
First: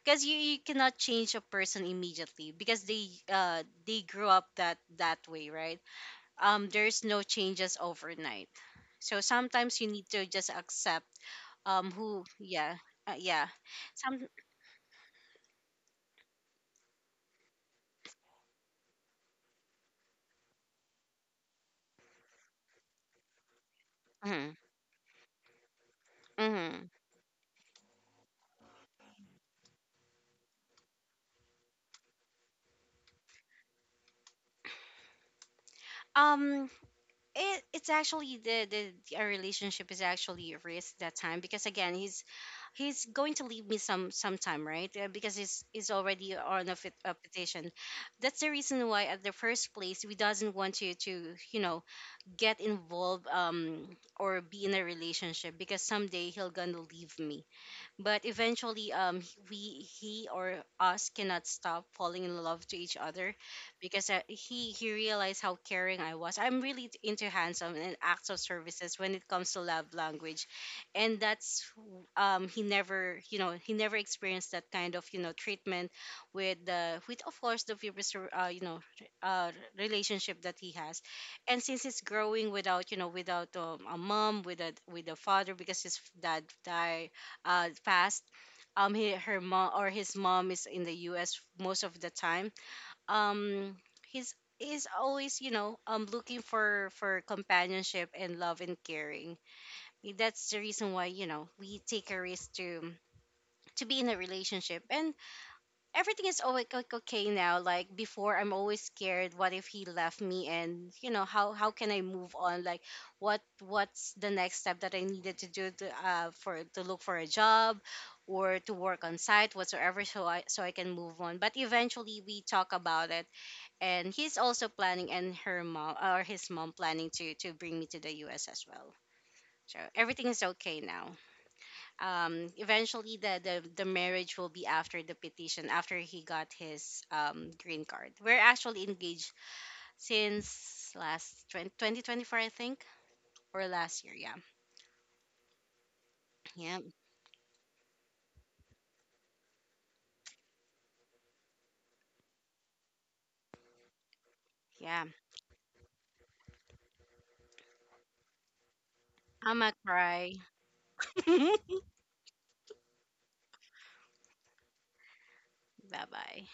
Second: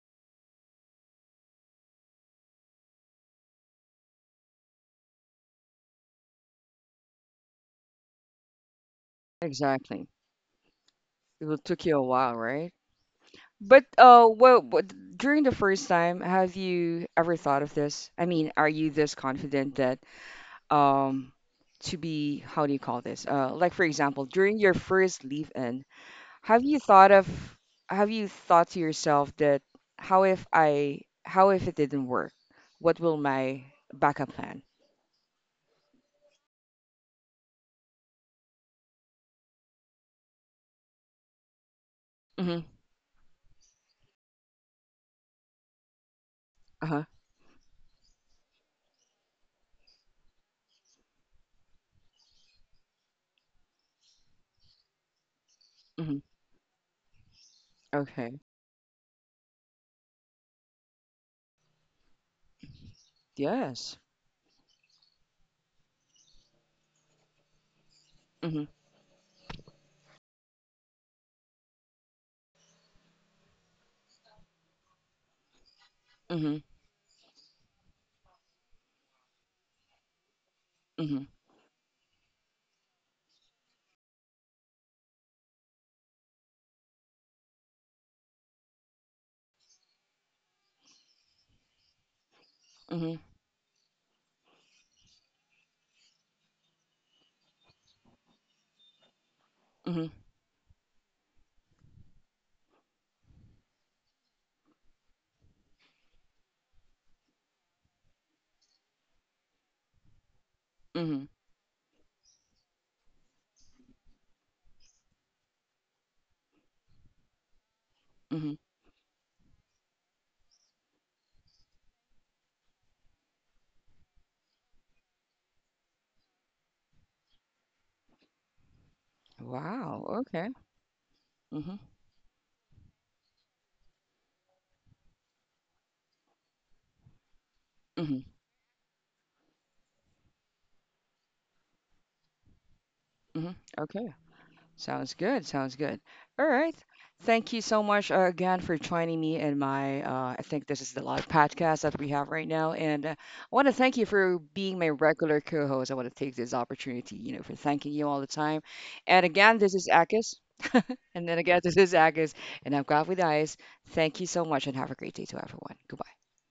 [SPEAKER 2] because you, you cannot change a person immediately, because they uh they grew up that that way, right? Um, there's no changes overnight. So sometimes you
[SPEAKER 1] Exactly.
[SPEAKER 2] need to just accept.
[SPEAKER 1] It will- took
[SPEAKER 2] um
[SPEAKER 1] you a
[SPEAKER 2] who
[SPEAKER 1] while, right?
[SPEAKER 2] yeah. Uh, yeah.
[SPEAKER 1] But
[SPEAKER 2] Some.
[SPEAKER 1] uh, well, but during the first time, have you ever thought of this? I mean, are you this confident that um to be how do you call this? Uh, like for example,
[SPEAKER 2] Mhm,
[SPEAKER 1] during your first leave-in, have you
[SPEAKER 2] mhm.
[SPEAKER 1] thought of have you thought to yourself that how if I how if it didn't work? What will my backup plan?
[SPEAKER 2] um it it's actually the, the the- our relationship is actually at risk that time, because again, he's
[SPEAKER 1] Mm-hmm.
[SPEAKER 2] he's going to leave me some sometime, right? Uh, because he's he's already on a, fit,
[SPEAKER 1] Uh-huh.
[SPEAKER 2] a petition. That's the reason why at the first place we doesn't want to to you know, get involved, um, or be in a relationship, because
[SPEAKER 1] Mm-hmm.
[SPEAKER 2] someday he'll gonna leave me. But
[SPEAKER 1] Okay.
[SPEAKER 2] eventually, um h- we, he or us cannot stop falling in love to each other.
[SPEAKER 1] Yes.
[SPEAKER 2] Because, uh, he he realized how caring I was. I'm really t- into handsome and acts of
[SPEAKER 1] Mm-hmm.
[SPEAKER 2] services when it comes to love language. And that's w- um he never, you know, he never experienced that kind of, you know, treatment
[SPEAKER 1] Mm-hmm.
[SPEAKER 2] with the, with, of course, the previous r- uh, you know, r- uh, relationship that he has.
[SPEAKER 1] Mm-hmm.
[SPEAKER 2] And since he's growing without, you know, without, um, a mom, with a, with a father, because his f- dad died, uh, fast. Um, he, her mom or his mom is in the U S most of the time. Um, he's is always, you know, um, looking for for companionship and love and caring.
[SPEAKER 1] Mm-hmm.
[SPEAKER 2] That's the reason why, you know, we take a risk to to be in a relationship. And everything is always like okay now. Like before, I'm always scared. What if he left me? And you know,
[SPEAKER 1] Mm-hmm.
[SPEAKER 2] how how can I move on? Like, what what's the next step that I needed to do, to, uh, for to look for a job,
[SPEAKER 1] Mm-hmm.
[SPEAKER 2] or to work on site whatsoever. So I so I can move on. But eventually we talk about it, and he's also planning, and her mom or his mom planning to to bring me to the U S as well. So
[SPEAKER 1] Wow.
[SPEAKER 2] everything is
[SPEAKER 1] Okay.
[SPEAKER 2] okay now.
[SPEAKER 1] Mm-hmm.
[SPEAKER 2] Um eventually, the, the the marriage will be after the petition, after he got his, um, green card. We're actually engaged since last twen- twenty, twenty twenty-four, I think,
[SPEAKER 1] hmm
[SPEAKER 2] or last year.
[SPEAKER 1] Okay.
[SPEAKER 2] Yeah,
[SPEAKER 1] Sounds good. Sounds good. All right.
[SPEAKER 2] yeah,
[SPEAKER 1] Thank you so much uh, again for joining me in my, uh, I think this is the live podcast that we have right now. And uh, I want to thank you for being my
[SPEAKER 2] yeah.
[SPEAKER 1] regular co host. I want to take this opportunity, you know, for thanking you all the time. And
[SPEAKER 2] I'm
[SPEAKER 1] again,
[SPEAKER 2] going to
[SPEAKER 1] this is
[SPEAKER 2] cry.
[SPEAKER 1] Akis. And then
[SPEAKER 2] Bye.
[SPEAKER 1] again, this is Akis. And I've got with Ice. Thank you so much and have a great day to everyone. Goodbye.
[SPEAKER 2] Bye.